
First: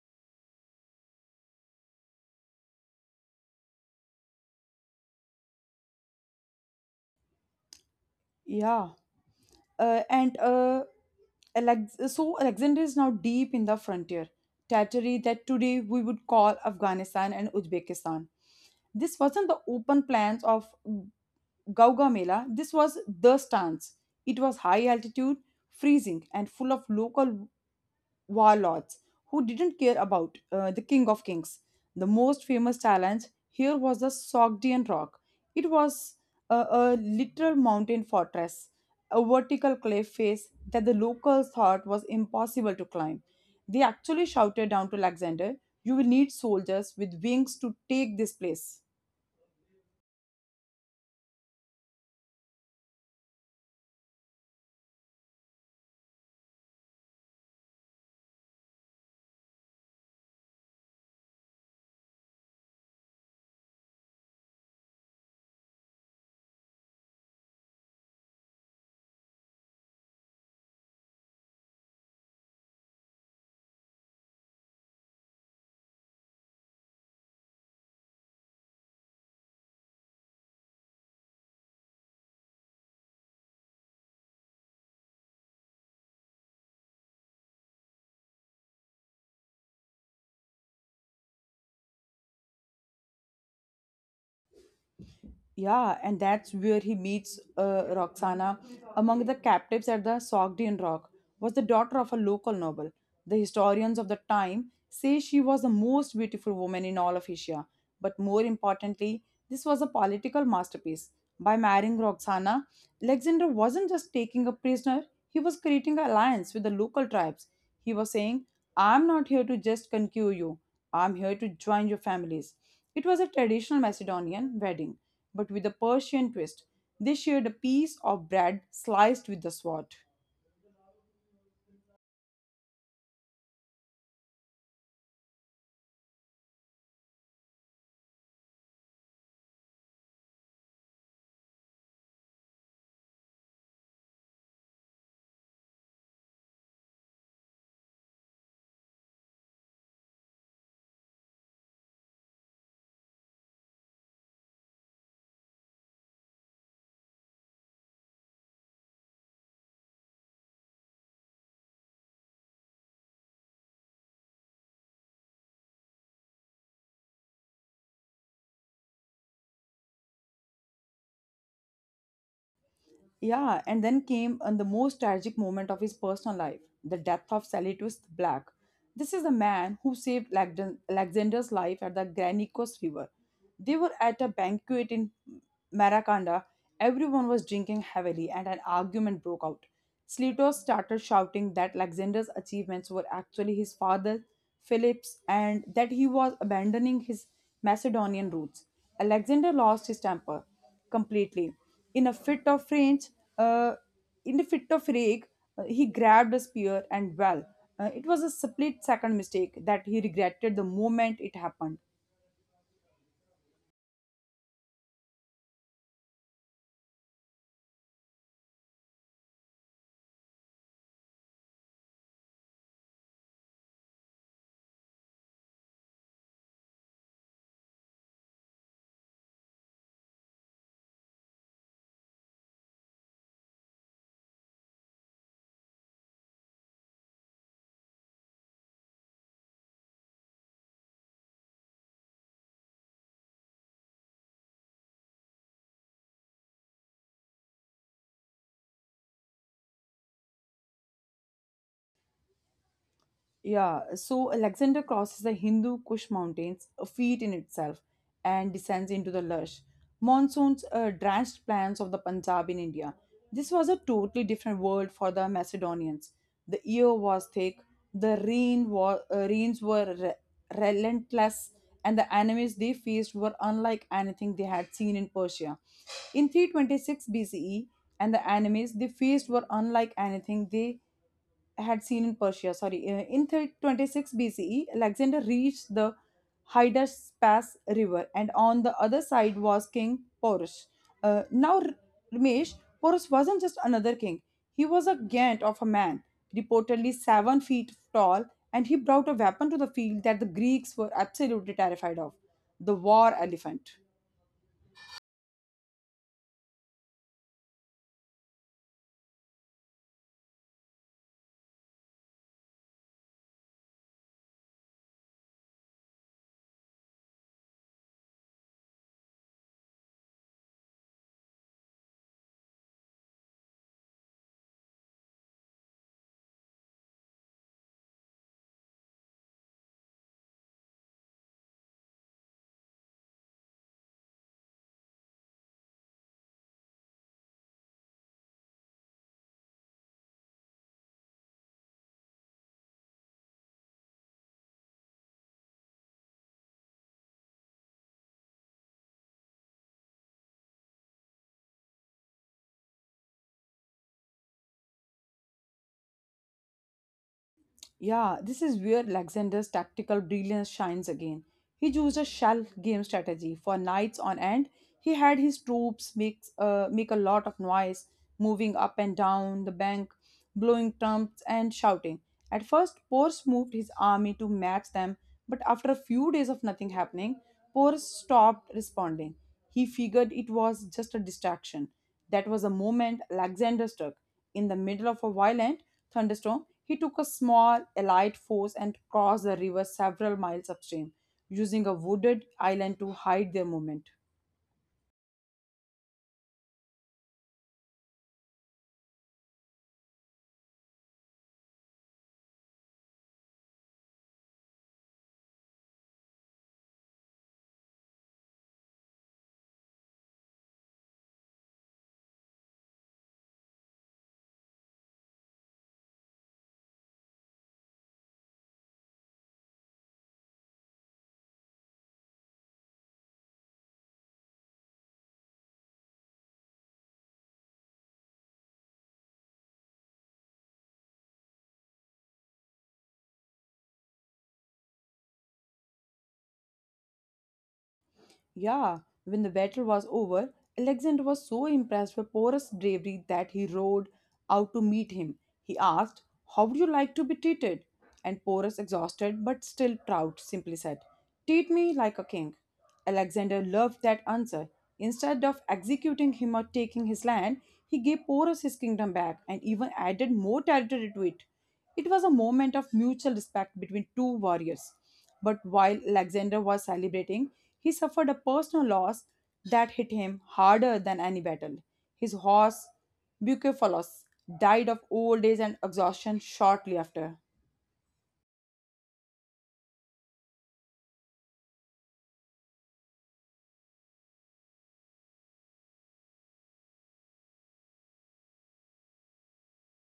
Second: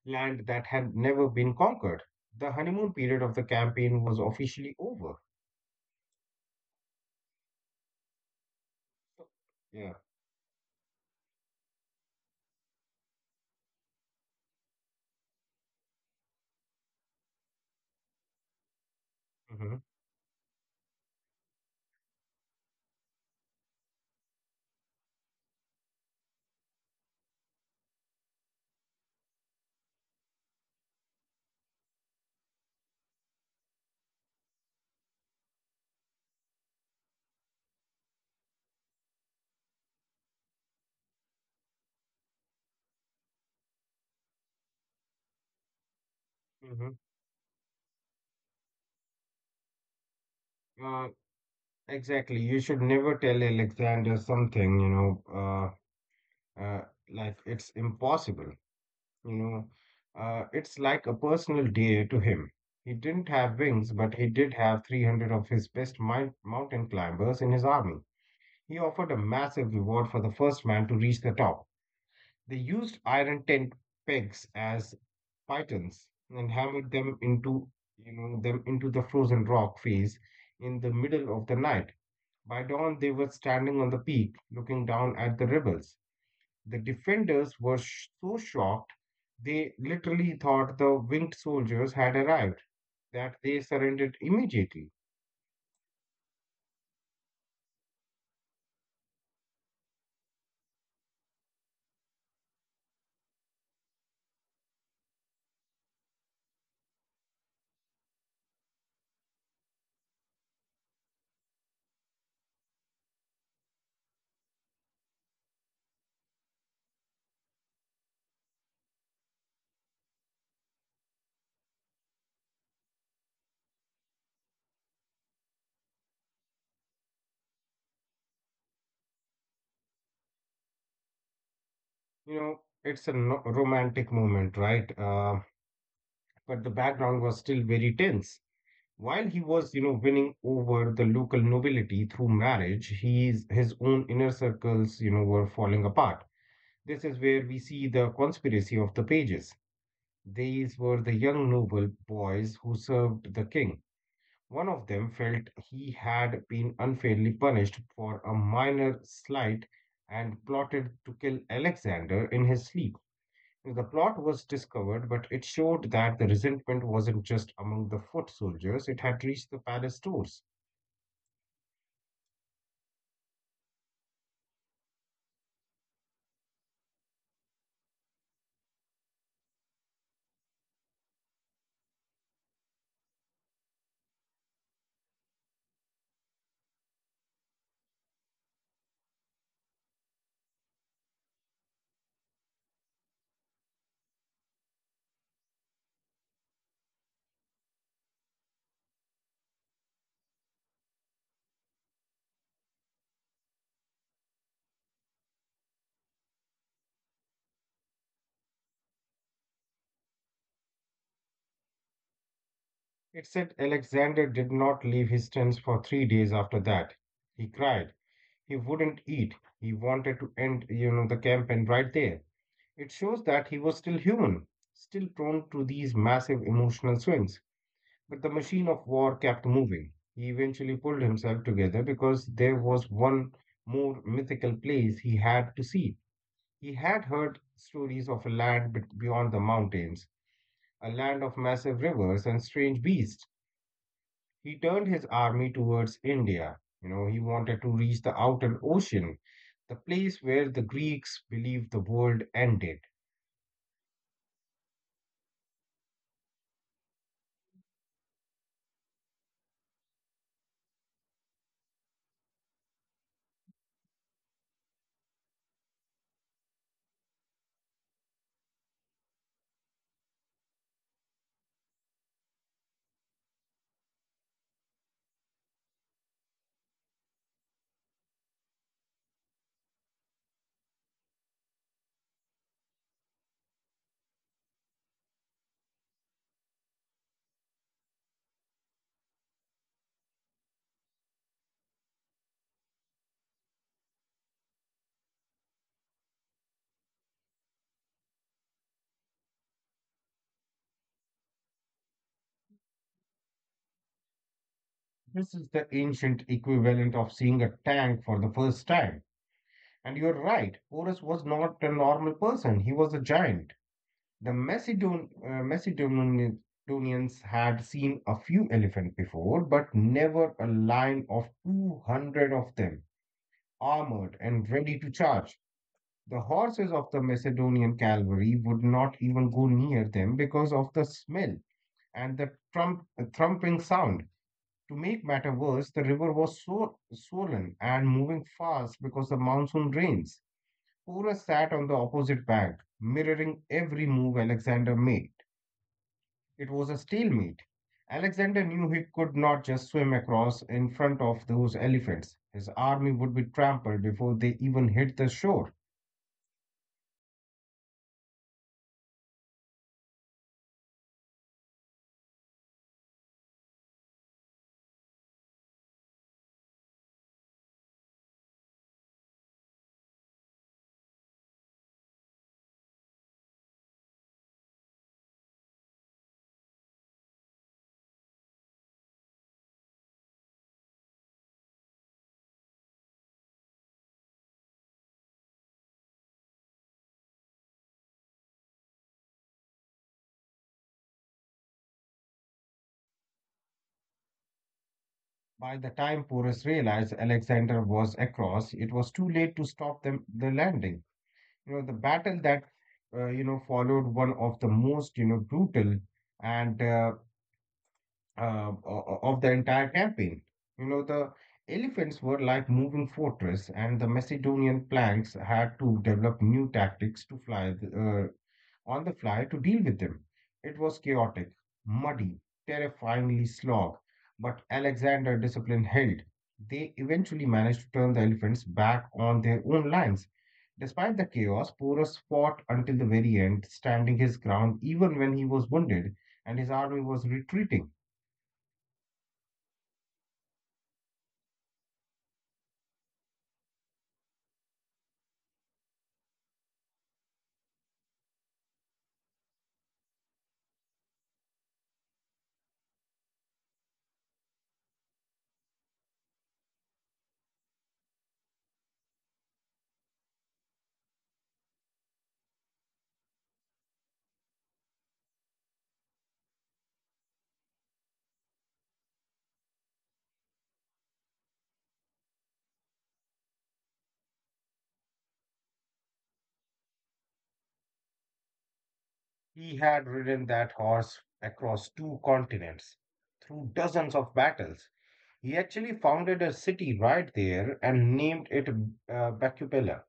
Speaker 2: land that had never been conquered. The honeymoon period of the campaign was officially over.
Speaker 1: Yeah,
Speaker 2: So, yeah.
Speaker 1: uh, and uh, so Alexander is now deep in the frontier territory that today we would call Afghanistan and Uzbekistan. This wasn't the
Speaker 2: Mhm.
Speaker 1: open plans of Gauga Mela, this was the stance. It was high altitude, freezing, and full of local warlords who didn't care about the King of Kings. The most famous challenge here was the Sogdian Rock. It was a literal mountain fortress, a vertical cliff face that the locals thought was impossible to climb. They actually shouted down to Alexander, "You will need
Speaker 2: Mhm.
Speaker 1: soldiers with wings to take this place."
Speaker 2: Uh, exactly. You should never tell Alexander something, you know, uh, uh, like it's impossible, you know. It's like a personal day to him. He didn't have wings, but he did have 300 of his best mountain climbers in his army. He offered a massive reward for the first man to reach the top. They used iron tent pegs as pythons and hammered them into the frozen rock face in the middle of the night. By dawn, they were standing on the peak, looking down at the rebels. The defenders were so shocked, they literally thought the winged soldiers had arrived, that they surrendered immediately.
Speaker 1: Yeah, and that's where he meets Roxana. Among the captives at the Sogdian Rock was the daughter of a local noble. The historians of the time say she was the most beautiful woman in all of Asia. But more importantly, this was a political masterpiece. By marrying Roxana, Alexander wasn't just taking a prisoner, he was creating an alliance with the local tribes. He was saying, "I'm not here to just conquer you, I'm here to join your families." It was a traditional Macedonian wedding, but with a Persian twist. They shared a piece of bread sliced with the sword.
Speaker 2: It's a romantic moment, right? But the background was still very tense. While he was winning over the local nobility through marriage, his own inner circles were falling apart. This is where we see the conspiracy of the pages. These were the young noble boys who served the king. One of them felt he had been unfairly punished for a minor slight and plotted to kill Alexander in his sleep. The plot was discovered, but it showed that the resentment wasn't just among the foot soldiers, it had reached the palace doors.
Speaker 1: Yeah, and then came on the most tragic moment of his personal life, the death of Salitus the Black. This is the man who saved Alexander's life at the Granicus River. They were at a banquet in Marakanda. Everyone was drinking heavily, and an argument broke out. Slater started shouting that Alexander's achievements were actually his father, Philip's, and that he was abandoning his Macedonian roots. Alexander lost his temper completely. In a fit of rage, uh, in a fit of rage, he grabbed a spear and, well, it was a split second mistake that he regretted the moment it happened.
Speaker 2: It said Alexander did not leave his tents for 3 days after that. He cried. He wouldn't eat. He wanted to end the campaign right there. It shows that he was still human, still prone to these massive emotional swings. But the machine of war kept moving. He eventually pulled himself together because there was one more mythical place he had to see. He had heard stories of a land beyond the mountains, a land of massive rivers and strange beasts. He turned his army towards India. He wanted to reach the outer ocean, the place where the Greeks believed the world ended.
Speaker 1: Yeah, so Alexander crosses the Hindu Kush Mountains, a feat in itself, and descends into the lush, monsoons drenched plains of the Punjab in India. This was a totally different world for the Macedonians. The year was thick, the rains were relentless, and the enemies they faced were unlike anything they had seen in Persia. In 326 BCE, and the enemies they faced were unlike anything they had seen in Persia. Sorry, in thir- 26 BCE, Alexander reached the Hydaspes River, and on the other side was King Porus. Now, Ramesh, Porus wasn't just another king; he was a giant of a man, reportedly 7 feet tall, and he brought a weapon to the field that the Greeks were absolutely terrified of: the war elephant.
Speaker 2: This is the ancient equivalent of seeing a tank for the first time. And you're right, Horus was not a normal person, he was a giant. The Macedonians had seen a few elephants before, but never a line of 200 of them, armored and ready to charge. The horses of the Macedonian cavalry would not even go near them because of the smell and the thumping sound. To make matter worse, the river was so swollen and moving fast because of monsoon rains. Pura sat on the opposite bank, mirroring every move Alexander made. It was a stalemate. Alexander knew he could not just swim across in front of those elephants. His army would be trampled before they even hit the shore.
Speaker 1: Yeah, this is where Alexander's tactical brilliance shines again. He used a shell game strategy. For nights on end, he had his troops make a lot of noise, moving up and down the bank, blowing trumpets, and shouting. At first, Porus moved his army to match them, but after a few days of nothing happening, Porus stopped responding. He figured it was just a distraction. That was the moment Alexander struck. In the middle of a violent thunderstorm, he took a small allied force and crossed the river several miles upstream, using a wooded island to hide their movement.
Speaker 2: By the time Porus realized Alexander was across, it was too late to stop them the landing. You know, the battle that, you know, followed one of the most, you know, brutal and uh, of the entire campaign. You know, the elephants were like moving fortress, and the Macedonian planks had to develop new tactics to fly on the fly to deal with them. It was chaotic, muddy, terrifyingly slog, but Alexander discipline held. They eventually managed to turn the elephants back on their own lines. Despite the chaos, Porus fought until the very end, standing his ground even when he was wounded and his army was retreating.
Speaker 1: Yeah, when the battle was over, Alexander was so impressed with Porus' bravery that he rode out to meet him. He asked, "How would you like to be treated?" And Porus, exhausted but still proud, simply said, "Treat me like a king." Alexander loved that answer. Instead of executing him or taking his land, he gave Porus his kingdom back and even added more territory to it. It was a moment of mutual respect between two warriors. But while Alexander was celebrating, he suffered a personal loss that hit him harder than any battle. His horse, Bucephalus, died of old age and exhaustion shortly after.
Speaker 2: He had ridden that horse across two continents, through dozens of battles. He actually founded a city right there and named it Bacubella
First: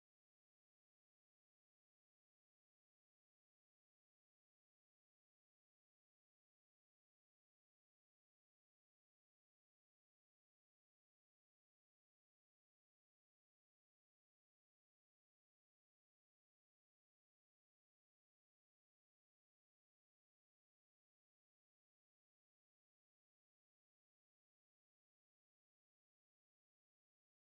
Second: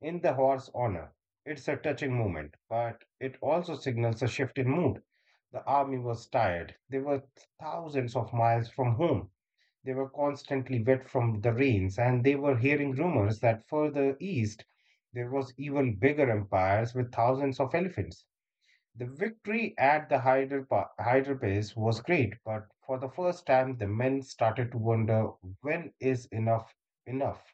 Speaker 2: in the horse's honor. It's a touching moment, but it also signals a shift in mood. The army was tired. They were thousands of miles from home. They were constantly wet from the rains, and they were hearing rumors that further east there was even bigger empires with thousands of elephants. The victory at the Hyder Pass was great, but for the first time the men started to wonder when is enough enough.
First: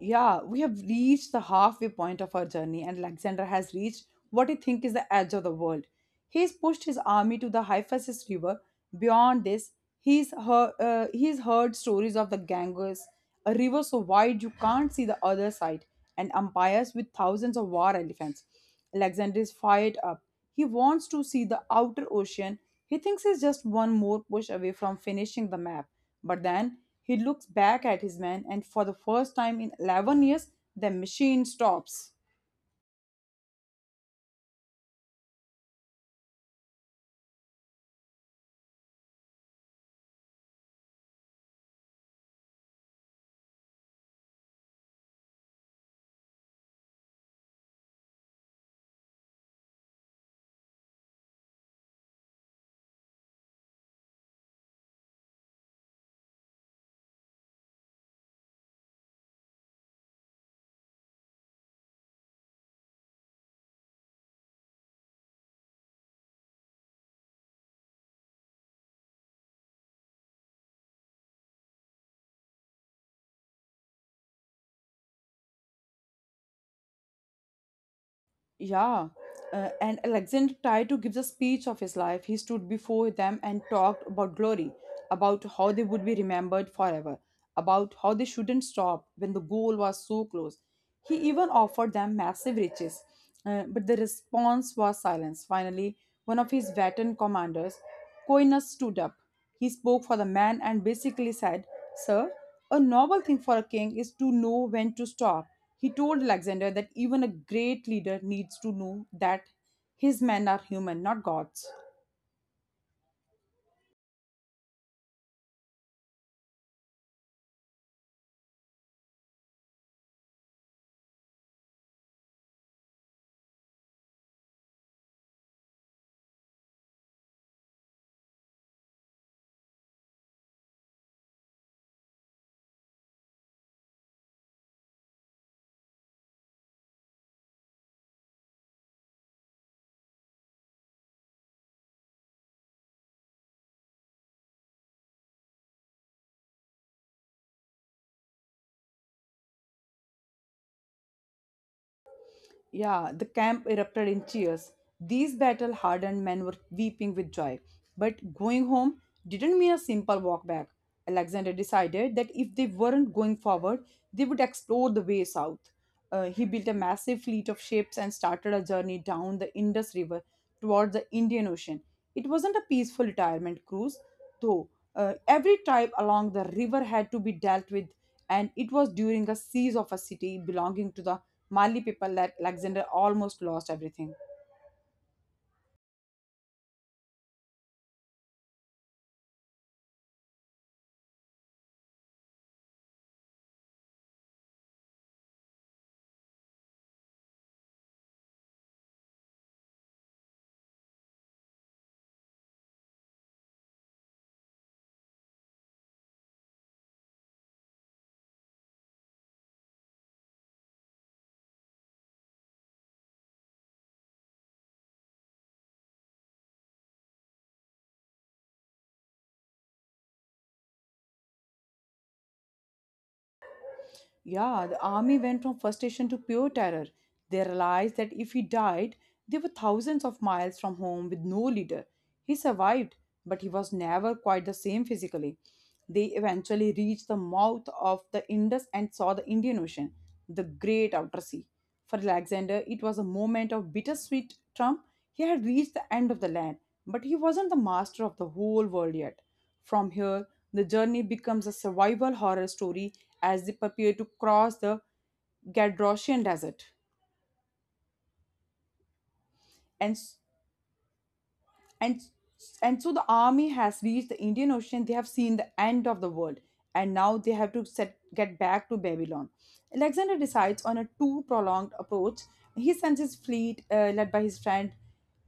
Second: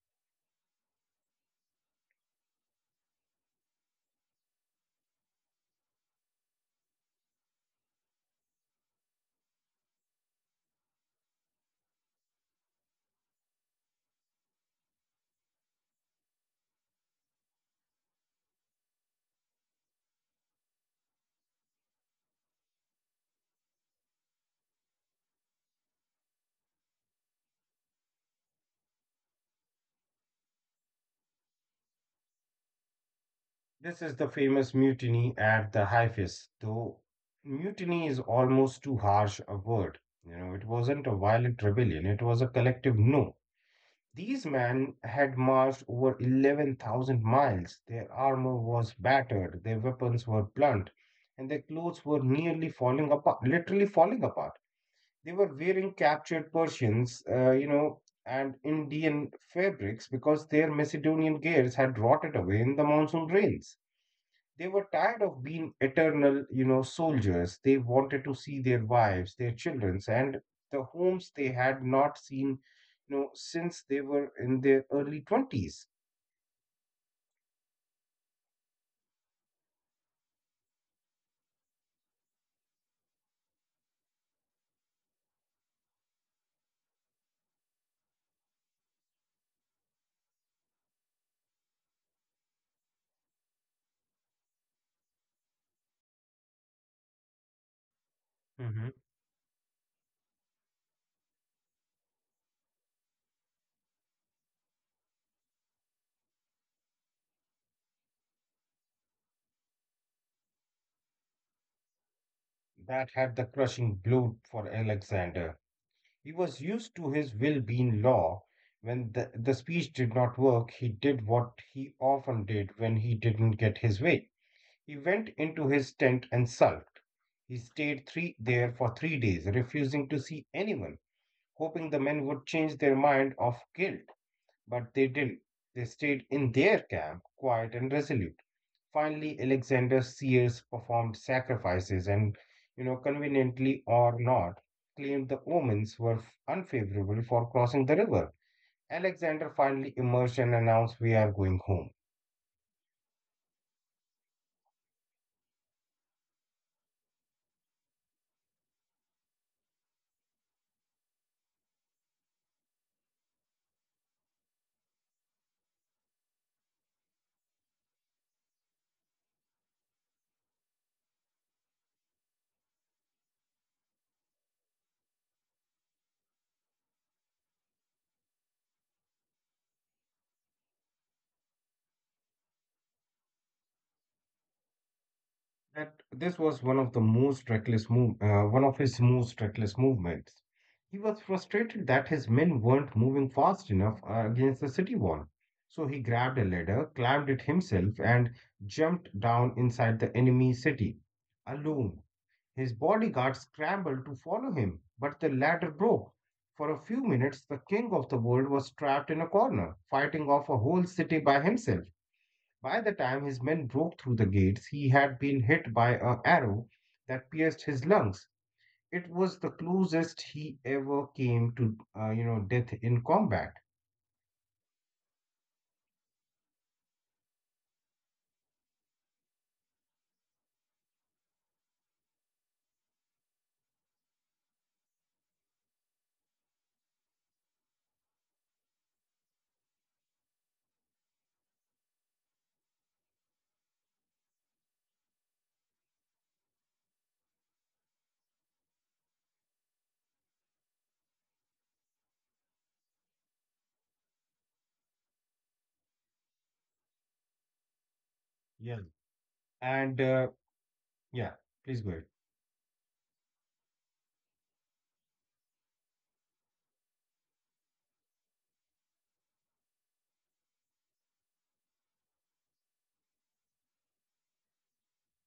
Speaker 1: Yeah, we have reached the halfway point of our journey, and Alexander has reached what he thinks is the edge of the world. He has pushed his army to the Hyphasis River. Beyond this, he's heard stories of the Ganges, a river so wide you can't see the other side, and empires with thousands of war elephants. Alexander is fired up. He wants to see the outer ocean. He thinks he's just one more push away from finishing the map. But then he looks back at his men, and for the first time in 11 years, the machine stops.
Speaker 2: This is the famous mutiny at the Hyphus, though mutiny is almost too harsh a word. You know, it wasn't a violent rebellion, it was a collective no. These men had marched over 11,000 miles. Their armor was battered, their weapons were blunt, and their clothes were nearly falling apart, literally falling apart. They were wearing captured Persians, you know, and Indian fabrics because their Macedonian gears had rotted away in the monsoon rains. They were tired of being eternal, you know, soldiers. They wanted to see their wives, their children, and the homes they had not seen, you know, since they were in their early 20s.
Speaker 1: Yeah, and Alexander tried to give a speech of his life. He stood before them and talked about glory, about how they would be remembered forever, about how they shouldn't stop when the goal was so close. He even offered them massive riches, but the response was silence. Finally, one of his veteran commanders, Coinus,
Speaker 2: Hmm.
Speaker 1: stood up. He spoke for the man and basically said, "Sir, a noble thing for a king is to know when to stop." He told Alexander that even a great leader needs to know that his men are human, not gods.
Speaker 2: That had the crushing blow for Alexander. He was used to his will being law. When the speech did not work, he did what he often did when he didn't get his way. He went into his tent and sulked. He stayed there for 3 days, refusing to see anyone, hoping the men would change their mind of guilt. But they didn't. They stayed in their camp, quiet and resolute. Finally, Alexander Sears performed sacrifices and, you know, conveniently or not, claimed the omens were unfavorable for crossing the river. Alexander finally emerged and announced, "We are going home."
Speaker 1: Yeah, the camp erupted in cheers. These battle hardened men were weeping with joy. But going home didn't mean a simple walk back. Alexander decided that if they weren't going forward, they would explore the way south. He built a massive fleet of ships and started a journey down the Indus River towards the Indian Ocean. It wasn't a peaceful retirement cruise, though. Every tribe along the river had to be dealt with, and it was during a siege of a city belonging to the Mali people like Alexander almost lost everything.
Speaker 2: That this was one of the most one of his most reckless movements. He was frustrated that his men weren't moving fast enough against the city wall. So he grabbed a ladder, climbed it himself, and jumped down inside the enemy city. Alone, his bodyguards scrambled to follow him, but the ladder broke. For a few minutes, the king of the world was trapped in a corner, fighting off a whole city by himself. By the time his men broke through the gates, he had been hit by an arrow that pierced his lungs. It was the closest he ever came to, death in combat.
Speaker 1: Yeah, the army went from frustration to pure terror. They realized that if he died, they were thousands of miles from home with no leader. He survived, but he was never quite the same physically. They eventually reached the mouth of the Indus and saw the Indian Ocean, the great outer sea. For Alexander, it was a moment of bittersweet triumph. He had reached the end of the land, but he wasn't the master of the whole world yet. From here, the journey becomes a survival horror story as they prepare to cross the Gadrosian Desert.
Speaker 2: Yeah.
Speaker 1: And
Speaker 2: And yeah, please go
Speaker 1: and
Speaker 2: ahead.
Speaker 1: and so the army has reached the Indian Ocean. They have seen the end of the world, and now they have to get back to Babylon. Alexander decides on a too prolonged approach. He sends his fleet, led by his friend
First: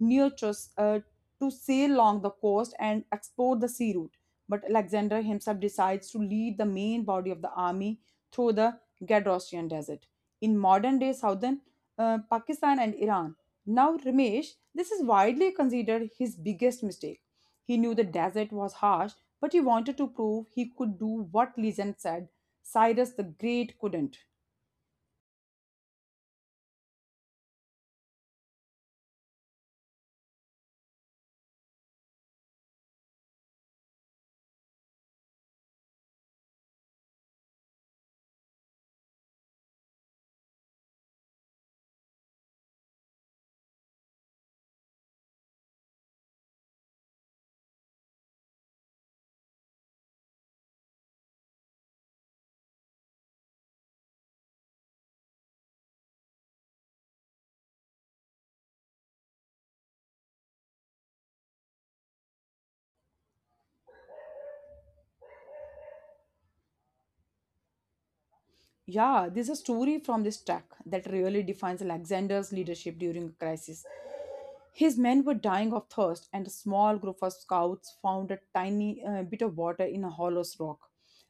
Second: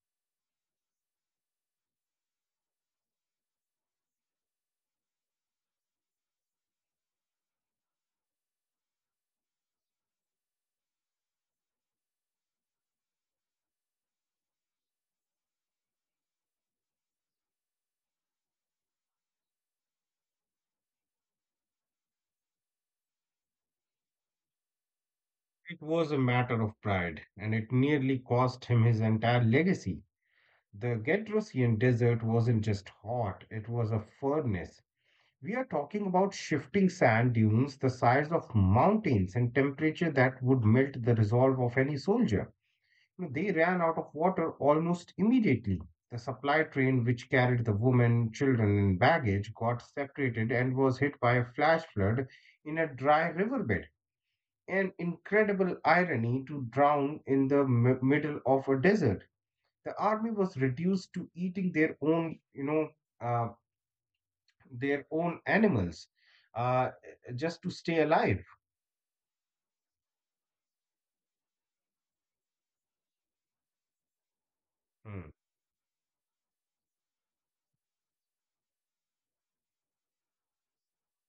Speaker 1: Neochus, to sail along the coast and explore the sea route. But Alexander himself decides to lead the main body of the army through the Gadrosian Desert in modern day southern Pakistan and Iran. Now, Ramesh, this is widely considered his biggest mistake. He knew the desert was harsh, but he wanted to prove he could do what legend said Cyrus the Great couldn't.
Speaker 2: It was a matter of pride, and it nearly cost him his entire legacy. The Gedrosian desert wasn't just hot, it was a furnace. We are talking about shifting sand dunes the size of mountains and temperature that would melt the resolve of any soldier. They ran out of water almost immediately. The supply train, which carried the women, children, and baggage, got separated and was hit by a flash flood in a dry riverbed. An incredible irony to drown in the middle of a desert. The army was reduced to eating their own, uh, their own animals, uh, just to stay alive.
Speaker 1: Yeah, there's a story from this track that really defines Alexander's leadership during a crisis. His men
Speaker 2: Hmm.
Speaker 1: were dying of thirst, and a small group of scouts found a tiny bit of water in a hollow rock.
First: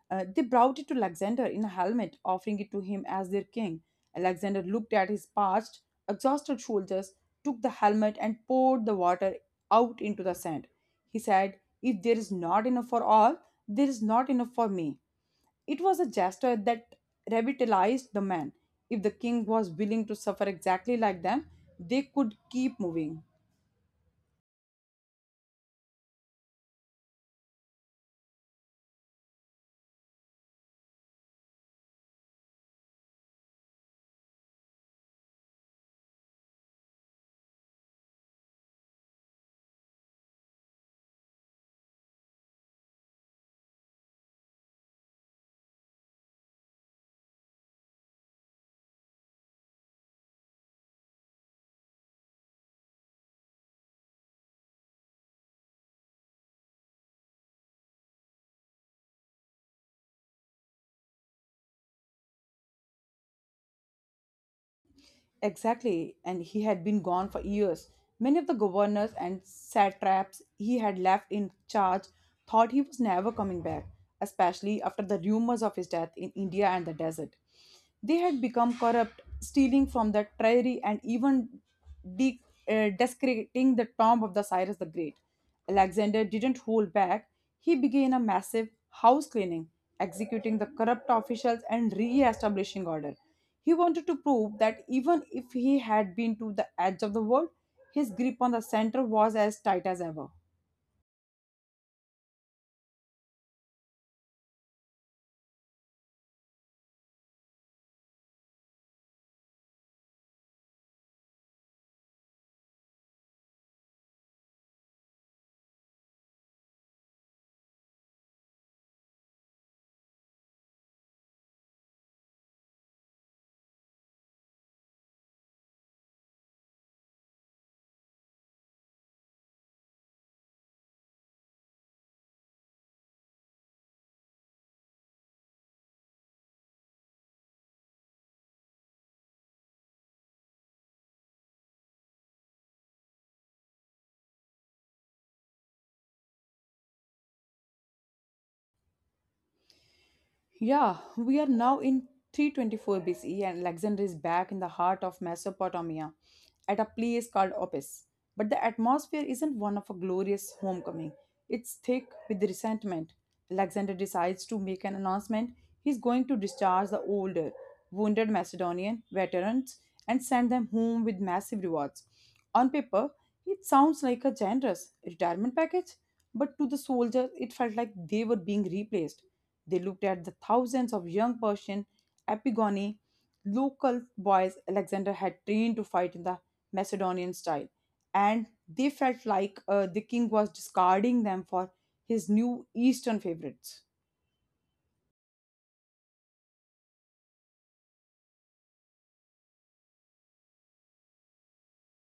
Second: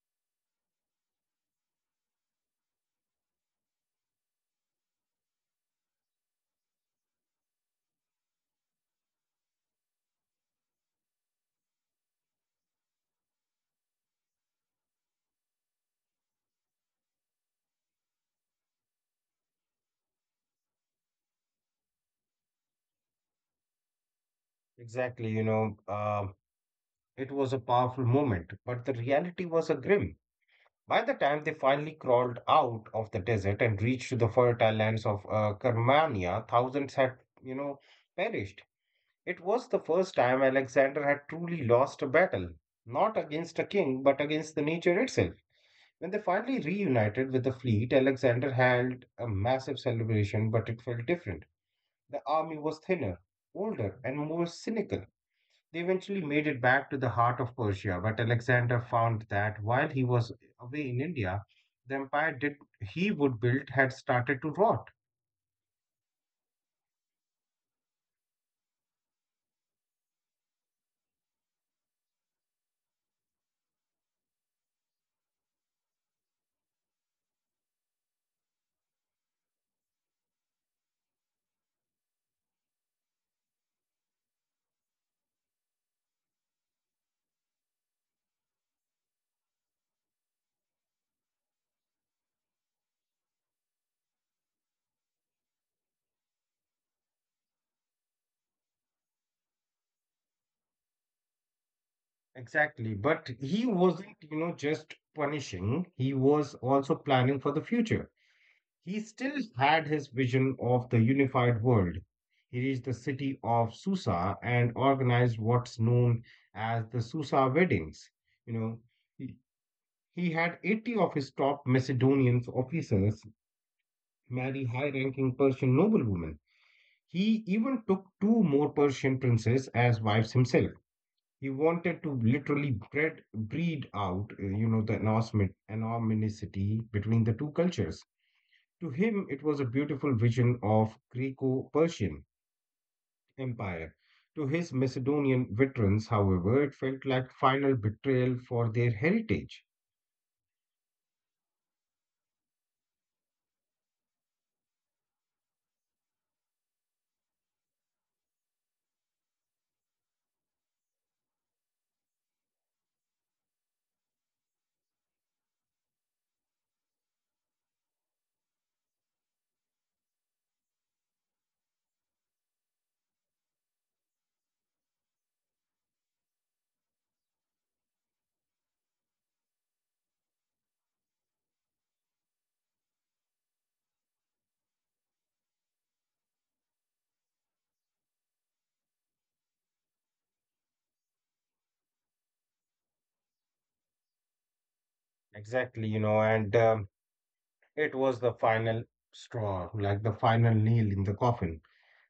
Speaker 1: They brought it to Alexander in a helmet, offering it to him as their king. Alexander looked at his parched, exhausted shoulders, took the helmet, and poured the water out into the sand. He said, "If there is not enough for all, there is not enough for me." It was a gesture that revitalized the men. If the king was willing to suffer exactly like them, they could keep moving.
Speaker 2: Exactly, it was a powerful moment, but the reality was a grim. By the time they finally crawled out of the desert and reached the fertile lands of Karmania, thousands had, you know, perished. It was the first time Alexander had truly lost a battle, not against a king, but against the nature itself. When they finally reunited with the fleet, Alexander held a massive celebration, but it felt different. The army was thinner, older, and more cynical. They eventually made it back to the heart of Persia, but Alexander found that while he was away in India, the empire did he would build had started to rot.
Speaker 1: Exactly, and he had been gone for years. Many of the governors and satraps he had left in charge thought he was never coming back, especially after the rumors of his death in India and the desert. They had become corrupt, stealing from the treasury and even de- desecrating the tomb of the Cyrus the Great. Alexander didn't hold back. He began a massive house cleaning, executing the corrupt officials and re establishing order. He wanted to prove that even if he had been to the edge of the world, his grip on the center was as tight as ever.
Speaker 2: Exactly, but he wasn't, you know, just punishing, he was also planning for the future. He still had his vision of the unified world. He reached the city of Susa and organized what's known as the Susa weddings. You know, he, he had 80 of his top Macedonian officers marry high ranking Persian noblewomen. He even took two more Persian princes as wives himself. He wanted to literally breed out, the enormity between the two cultures. To him, it was a beautiful vision of Greco-Persian empire. To his Macedonian veterans, however, it felt like final betrayal for their heritage.
Speaker 1: Yeah, we are now in 324 BCE and Alexander is back in the heart of Mesopotamia at a place called Opis. But the atmosphere isn't one of a glorious homecoming. It's thick with resentment. Alexander decides to make an announcement. He's going to discharge the older, wounded Macedonian veterans and send them home with massive rewards. On paper, it sounds like a generous retirement package, but to the soldiers, it felt like they were being replaced. They looked at the thousands of young Persian Epigoni, local boys Alexander had trained to fight in the Macedonian style, and they felt like the king was discarding them for his new Eastern favorites.
Speaker 2: Exactly, you know, and it was the final straw, like the final nail in the coffin.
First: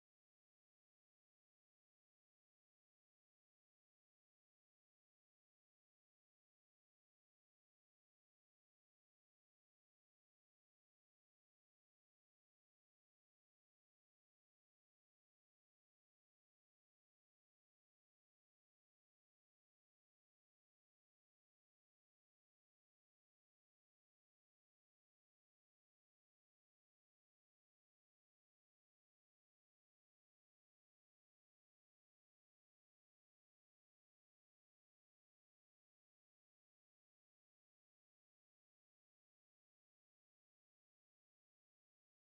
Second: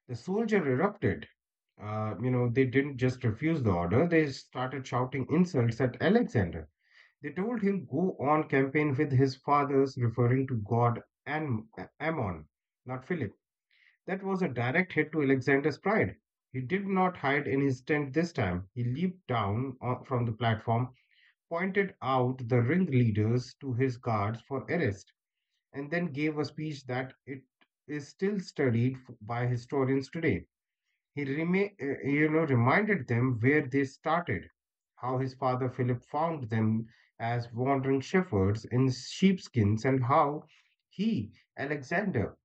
Speaker 2: The soldier erupted. They didn't just refuse the order, they started shouting insults at Alexander. They told him go on campaign with his fathers, referring to God and Ammon, not Philip. That was a direct hit to Alexander's pride. He did not hide in his tent this time. He leaped down from the platform, pointed out the ringleaders to his guards for arrest, and then gave a speech that it is still studied by historians today. He reminded them where they started, how his father Philip found them as wandering shepherds in sheepskins, and how he, Alexander,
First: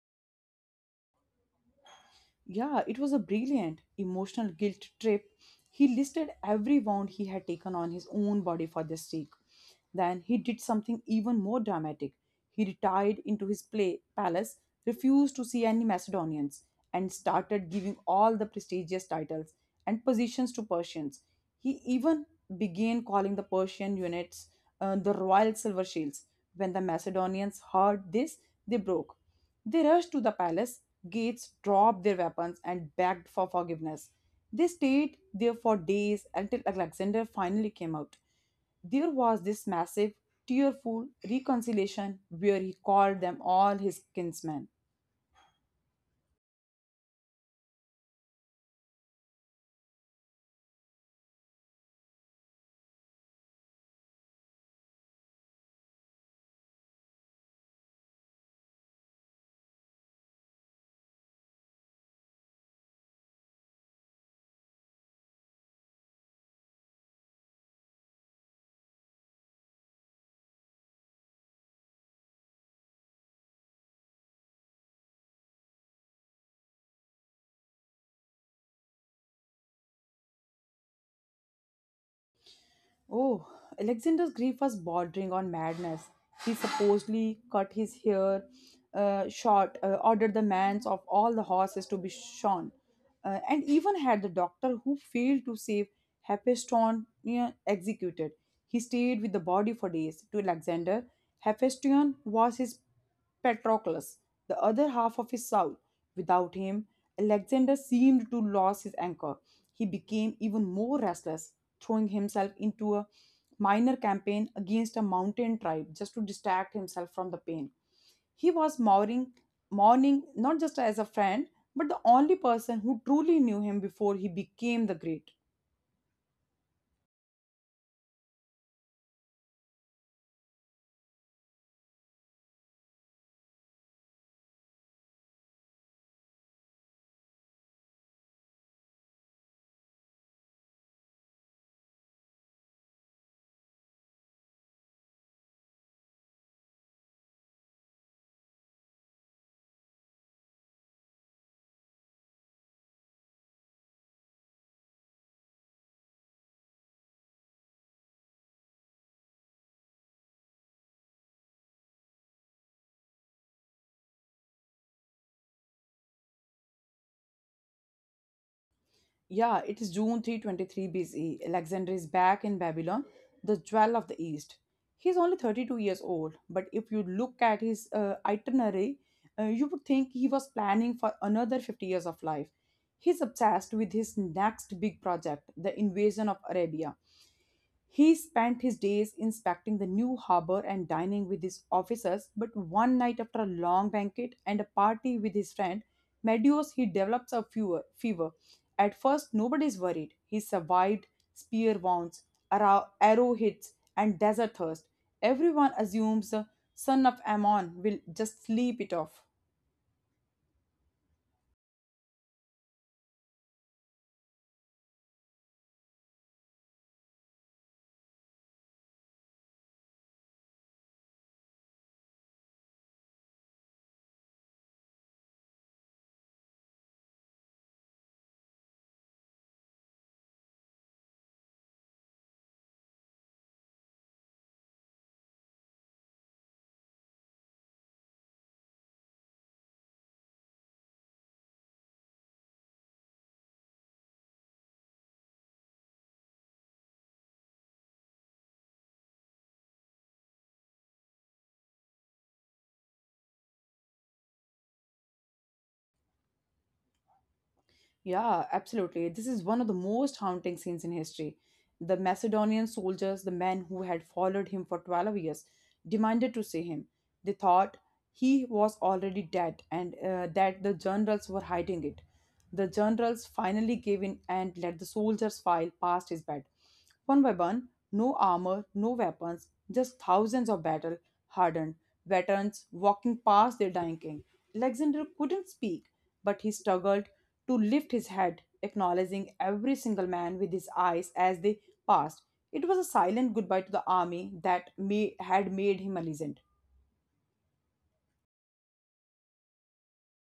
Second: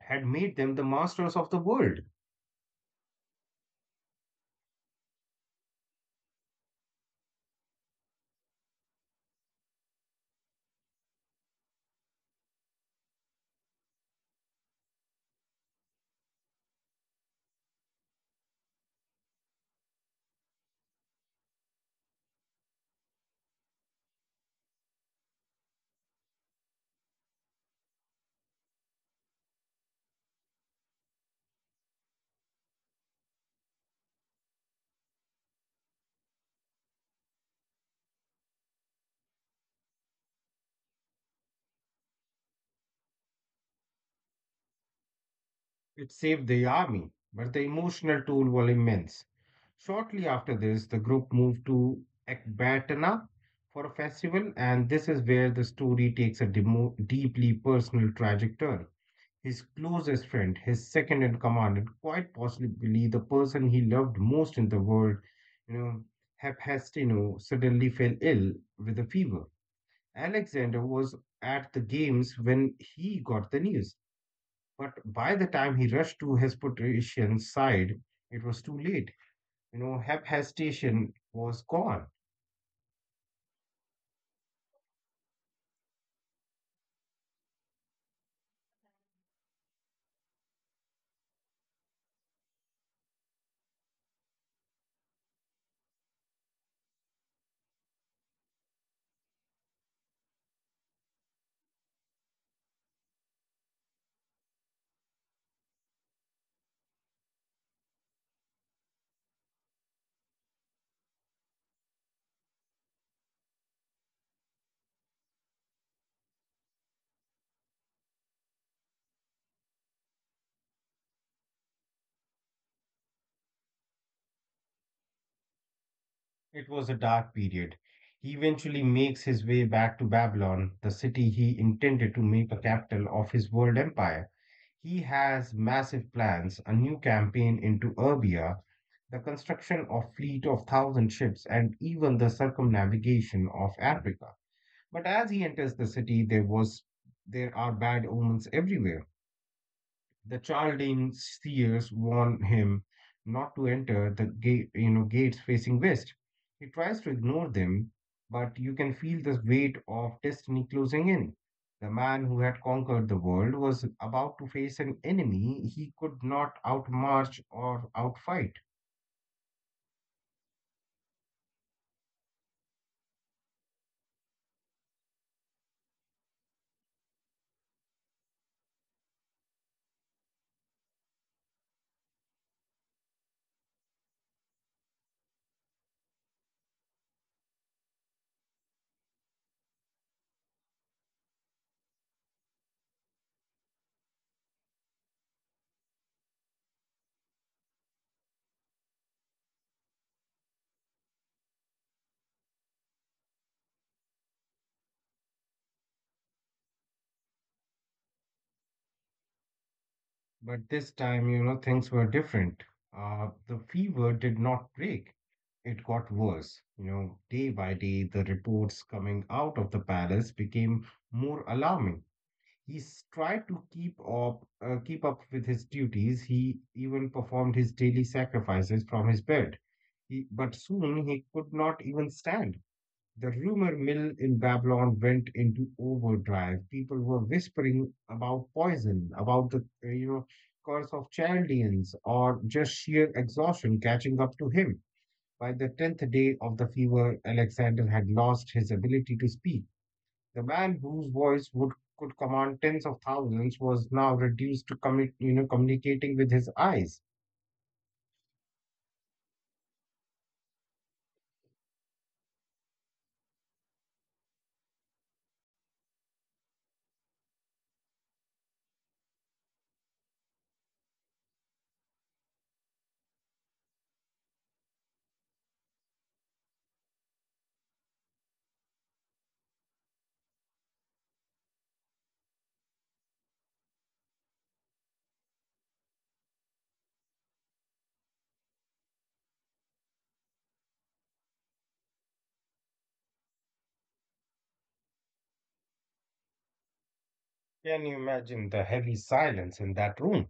Speaker 2: had made them the masters of the world.
Speaker 1: Yeah, it was a brilliant emotional guilt trip. He listed every wound he had taken on his own body for the stake. Then he did something even more dramatic. He retired into his play palace, refused to see any Macedonians, and started giving all the prestigious titles and positions to Persians. He even began calling the Persian units the royal silver shields. When the Macedonians heard this, they broke. They rushed to the palace, gates dropped their weapons and begged for forgiveness. They stayed there for days until Alexander finally came out. There was this massive, tearful reconciliation where he called them all his kinsmen.
Speaker 2: It saved the army, but the emotional toll was immense. Shortly after this, the group moved to Ecbatana for a festival, and this is where the story takes a deeply personal, tragic turn. His closest friend, his second in command, and quite possibly the person he loved most in the world, you know, Hephaestino, suddenly fell ill with a fever. Alexander was at the games when he got the news, but by the time he rushed to Hesperian's side, it was too late. You know, Hephaestion was gone.
Speaker 1: Oh, Alexander's grief was bordering on madness. He supposedly cut his hair short, ordered the mans of all the horses to be shorn, and even had the doctor who failed to save Hephaestion, yeah, executed. He stayed with the body for days. To Alexander, Hephaestion was his Patroclus, the other half of his soul. Without him, Alexander seemed to lose his anchor. He became even more restless, throwing himself into a minor campaign against a mountain tribe just to distract himself from the pain. He was mourning not just as a friend, but the only person who truly knew him before he became the great.
Speaker 2: It was a dark period. He eventually makes his way back to Babylon, the city he intended to make a capital of his world empire. He has massive plans, a new campaign into Erbia, the construction of fleet of thousand ships, and even the circumnavigation of Africa. But as he enters the city, there are bad omens everywhere. The Chaldean seers warn him not to enter the gate, you know, gates facing west. He tries to ignore them, but you can feel the weight of destiny closing in. The man who had conquered the world was about to face an enemy he could not outmarch or outfight.
Speaker 1: Yeah, it is June 323 B.C. Alexander is back in Babylon, the jewel of the East. He is only 32 years old, but if you look at his itinerary, you would think he was planning for another 50 years of life. He's obsessed with his next big project, the invasion of Arabia. He spent his days inspecting the new harbor and dining with his officers, but one night after a long banquet and a party with his friend Medeus, he develops a fever. At first, nobody's worried. He survived spear wounds, arrow hits, and desert thirst. Everyone assumes the son of Ammon will just sleep it off.
Speaker 2: But this time, you know, things were different. The fever did not break. It got worse. You know, day by day, the reports coming out of the palace became more alarming. He s- tried to keep up with his duties. He even performed his daily sacrifices from his bed. But soon he could not even stand. The rumor mill in Babylon went into overdrive. People were whispering about poison, about the curse of Chaldeans, or just sheer exhaustion catching up to him by the tenth day of the fever. Alexander had lost his ability to speak. The man whose voice would could command tens of thousands was now reduced to communicating with his eyes.
Speaker 1: Yeah, absolutely. This is one of the most haunting scenes in history. The Macedonian soldiers, the men who had followed him for 12 years, demanded to see him. They thought he was already dead and that the generals were hiding it. The generals finally gave in and let the soldiers file past his bed. One by one, no armor, no weapons, just thousands of battle hardened veterans walking past their dying king. Alexander couldn't speak, but he struggled to lift his head, acknowledging every single man with his eyes as they passed. It was a silent goodbye to the army that had made him a legend.
Speaker 2: Can you imagine the heavy silence in that room?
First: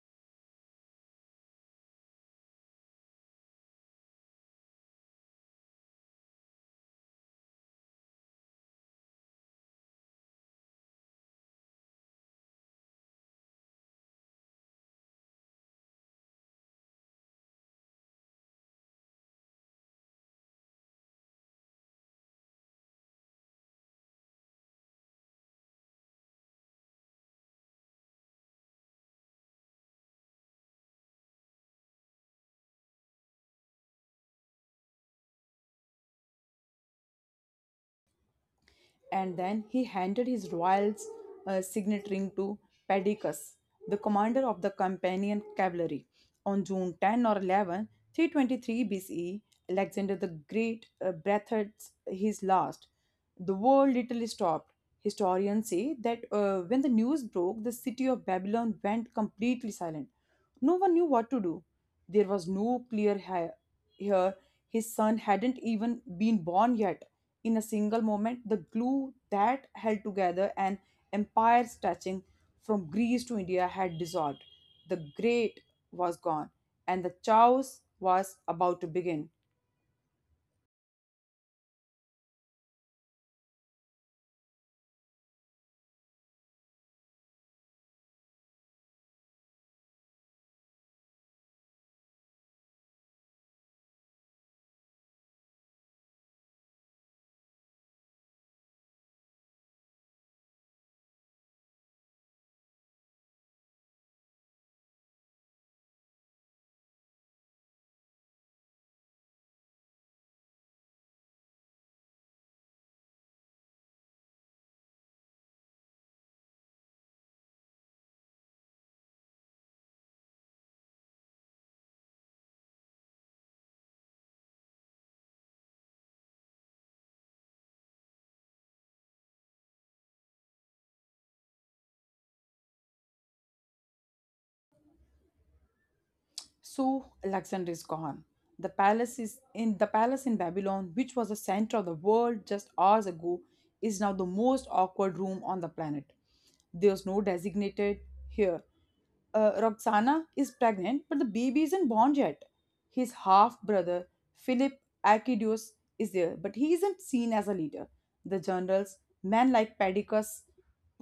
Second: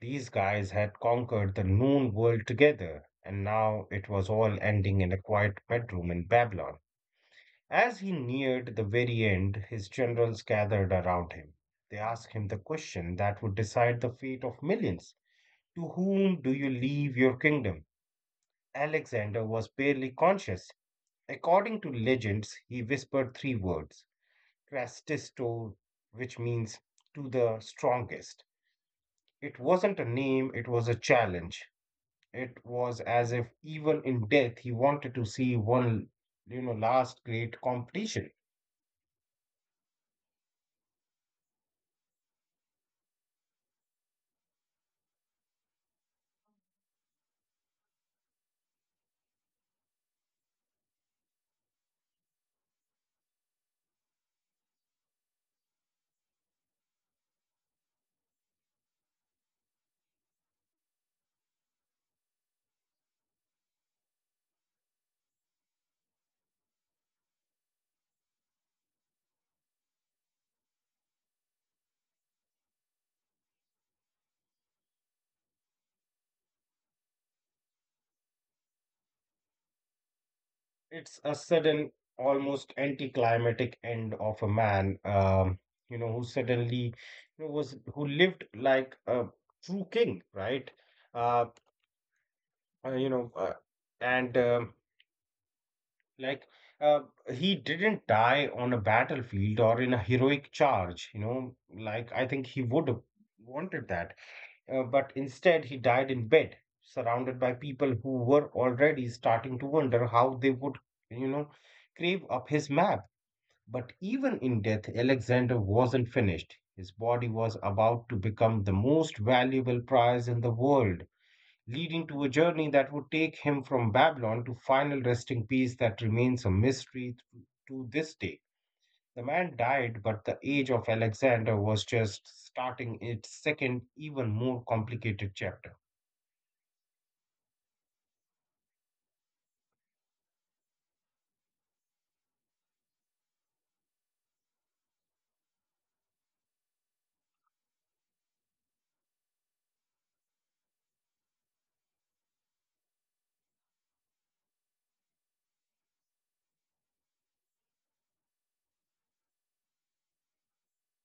Speaker 2: These guys had conquered the known world together, and now it was all ending in a quiet bedroom in Babylon. As he neared the very end, his generals gathered around him. They asked him the question that would decide the fate of millions. To whom do you leave your kingdom? Alexander was barely conscious. According to legends, he whispered three words: Crastisto, which means to the strongest. It wasn't a name, it was a challenge. It was as if even in death he wanted to see one, you know, last great competition.
Speaker 1: And then he handed his royal signet ring to Pedicus, the commander of the companion cavalry. On June 10 or 11, 323 BCE, Alexander the Great breathed his last. The war literally stopped. Historians say that when the news broke, the city of Babylon went completely silent. No one knew what to do. There was no clear heir. Here. His son hadn't even been born yet. In a single moment, the glue that held together an empire stretching from Greece to India had dissolved. The great was gone, and the chaos was about to begin.
Speaker 2: It's a sudden, almost anticlimactic end of a man, you know, who suddenly, you know, was who lived like a true king, right? Uh, you know, and like uh, he didn't die on a battlefield or in a heroic charge, you know, like I think he would have wanted that, but instead he died in bed, surrounded by people who were already starting to wonder how they would, you know, crave up his map. But even in death, Alexander wasn't finished. His body was about to become the most valuable prize in the world, leading to a journey that would take him from Babylon to final resting place that remains a mystery to this day. The man died, but the age of Alexander was just starting its second, even more complicated chapter.
Speaker 1: So Alexander is gone. The palace is in the palace in Babylon, which was the center of the world just hours ago, is now the most awkward room on the planet. There's no designated here. Roxana is pregnant, but the baby isn't born yet. His half brother, Philip Arcadius, is there, but he isn't seen as a leader. The generals, men like Padicus,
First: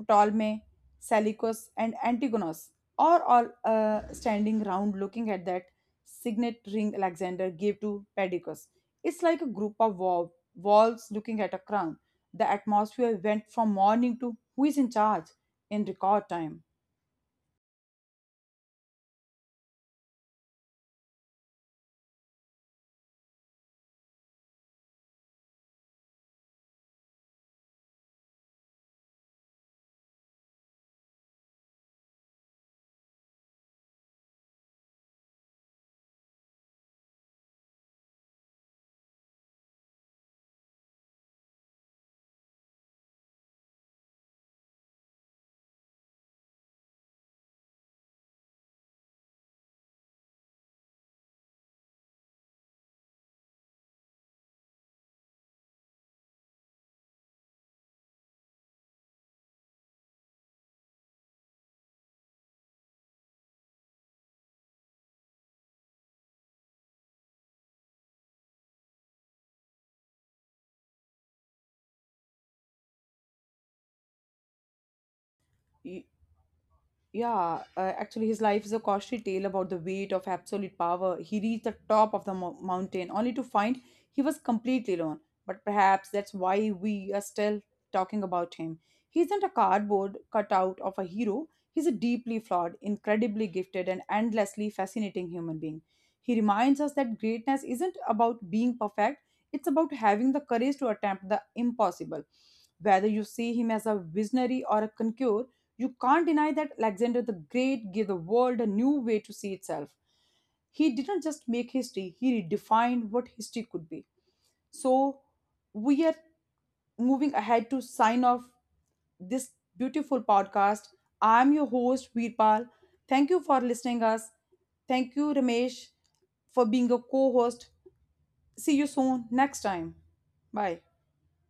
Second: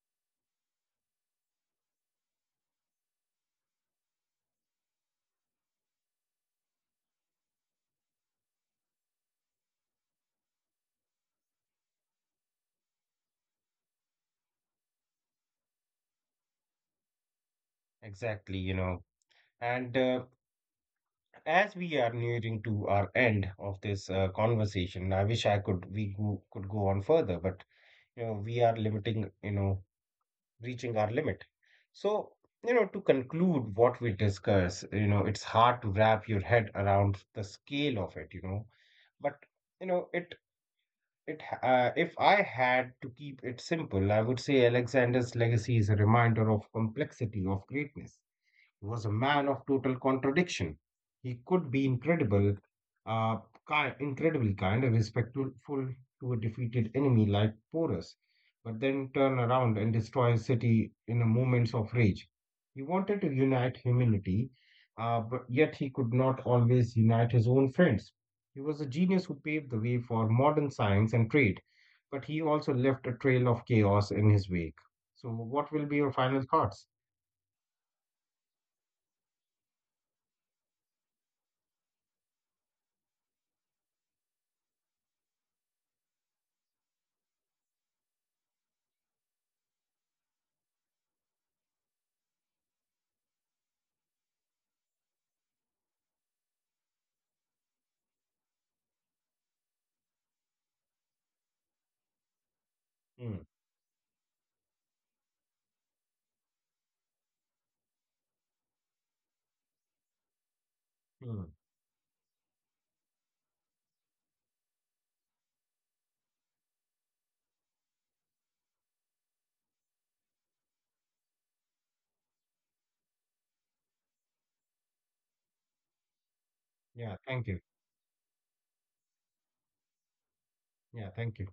Speaker 1: Ptolemy, Seleucus, and Antigonus, are all standing round looking at that signet ring Alexander gave to Padicus. It's like a group of walls looking at a crown. The atmosphere went from morning to who is in charge in record time.
Speaker 2: Exactly, you know. And as we are nearing to our end of this conversation, I wish I could we go, could go on further, but you know we are limiting, you know, reaching our limit, so, you know, to conclude what we discuss, you know, it's hard to wrap your head around the scale of it, you know, but you know it it if I had to keep it simple I would say Alexander's legacy is a reminder of complexity of greatness. Was a man of total contradiction. He could be uh, incredibly kind and respectful to a defeated enemy like Porus, but then turn around and destroy a city in a moment of rage. He wanted to unite humanity, but yet he could not always unite his own friends. He was a genius who paved the way for modern science and trade, but he also left a trail of chaos in his wake. So, what will be your final thoughts?
Speaker 1: Yeah, actually, his life is a cautionary tale about the weight of absolute power. He reached the top of the mountain only to find he was completely alone. But perhaps that's why we are still talking about him. He isn't a cardboard cutout of a hero, he's a deeply flawed, incredibly gifted, and endlessly fascinating human being. He reminds us that greatness isn't about being perfect, it's about having the courage to attempt the impossible, whether you
Speaker 2: Hmm,
Speaker 1: see him as a visionary or a conqueror. You can't deny that Alexander the Great gave the world a new way to see itself. He didn't
Speaker 2: hmm.
Speaker 1: just make history, he redefined what history could be. So, we are moving ahead to sign off this beautiful podcast. I'm your host, Veerpal. Thank you for listening us. Thank you, Ramesh, for being a
Speaker 2: Yeah,
Speaker 1: co
Speaker 2: thank you.
Speaker 1: host. See you soon next time. Bye.
Speaker 2: Yeah, thank you.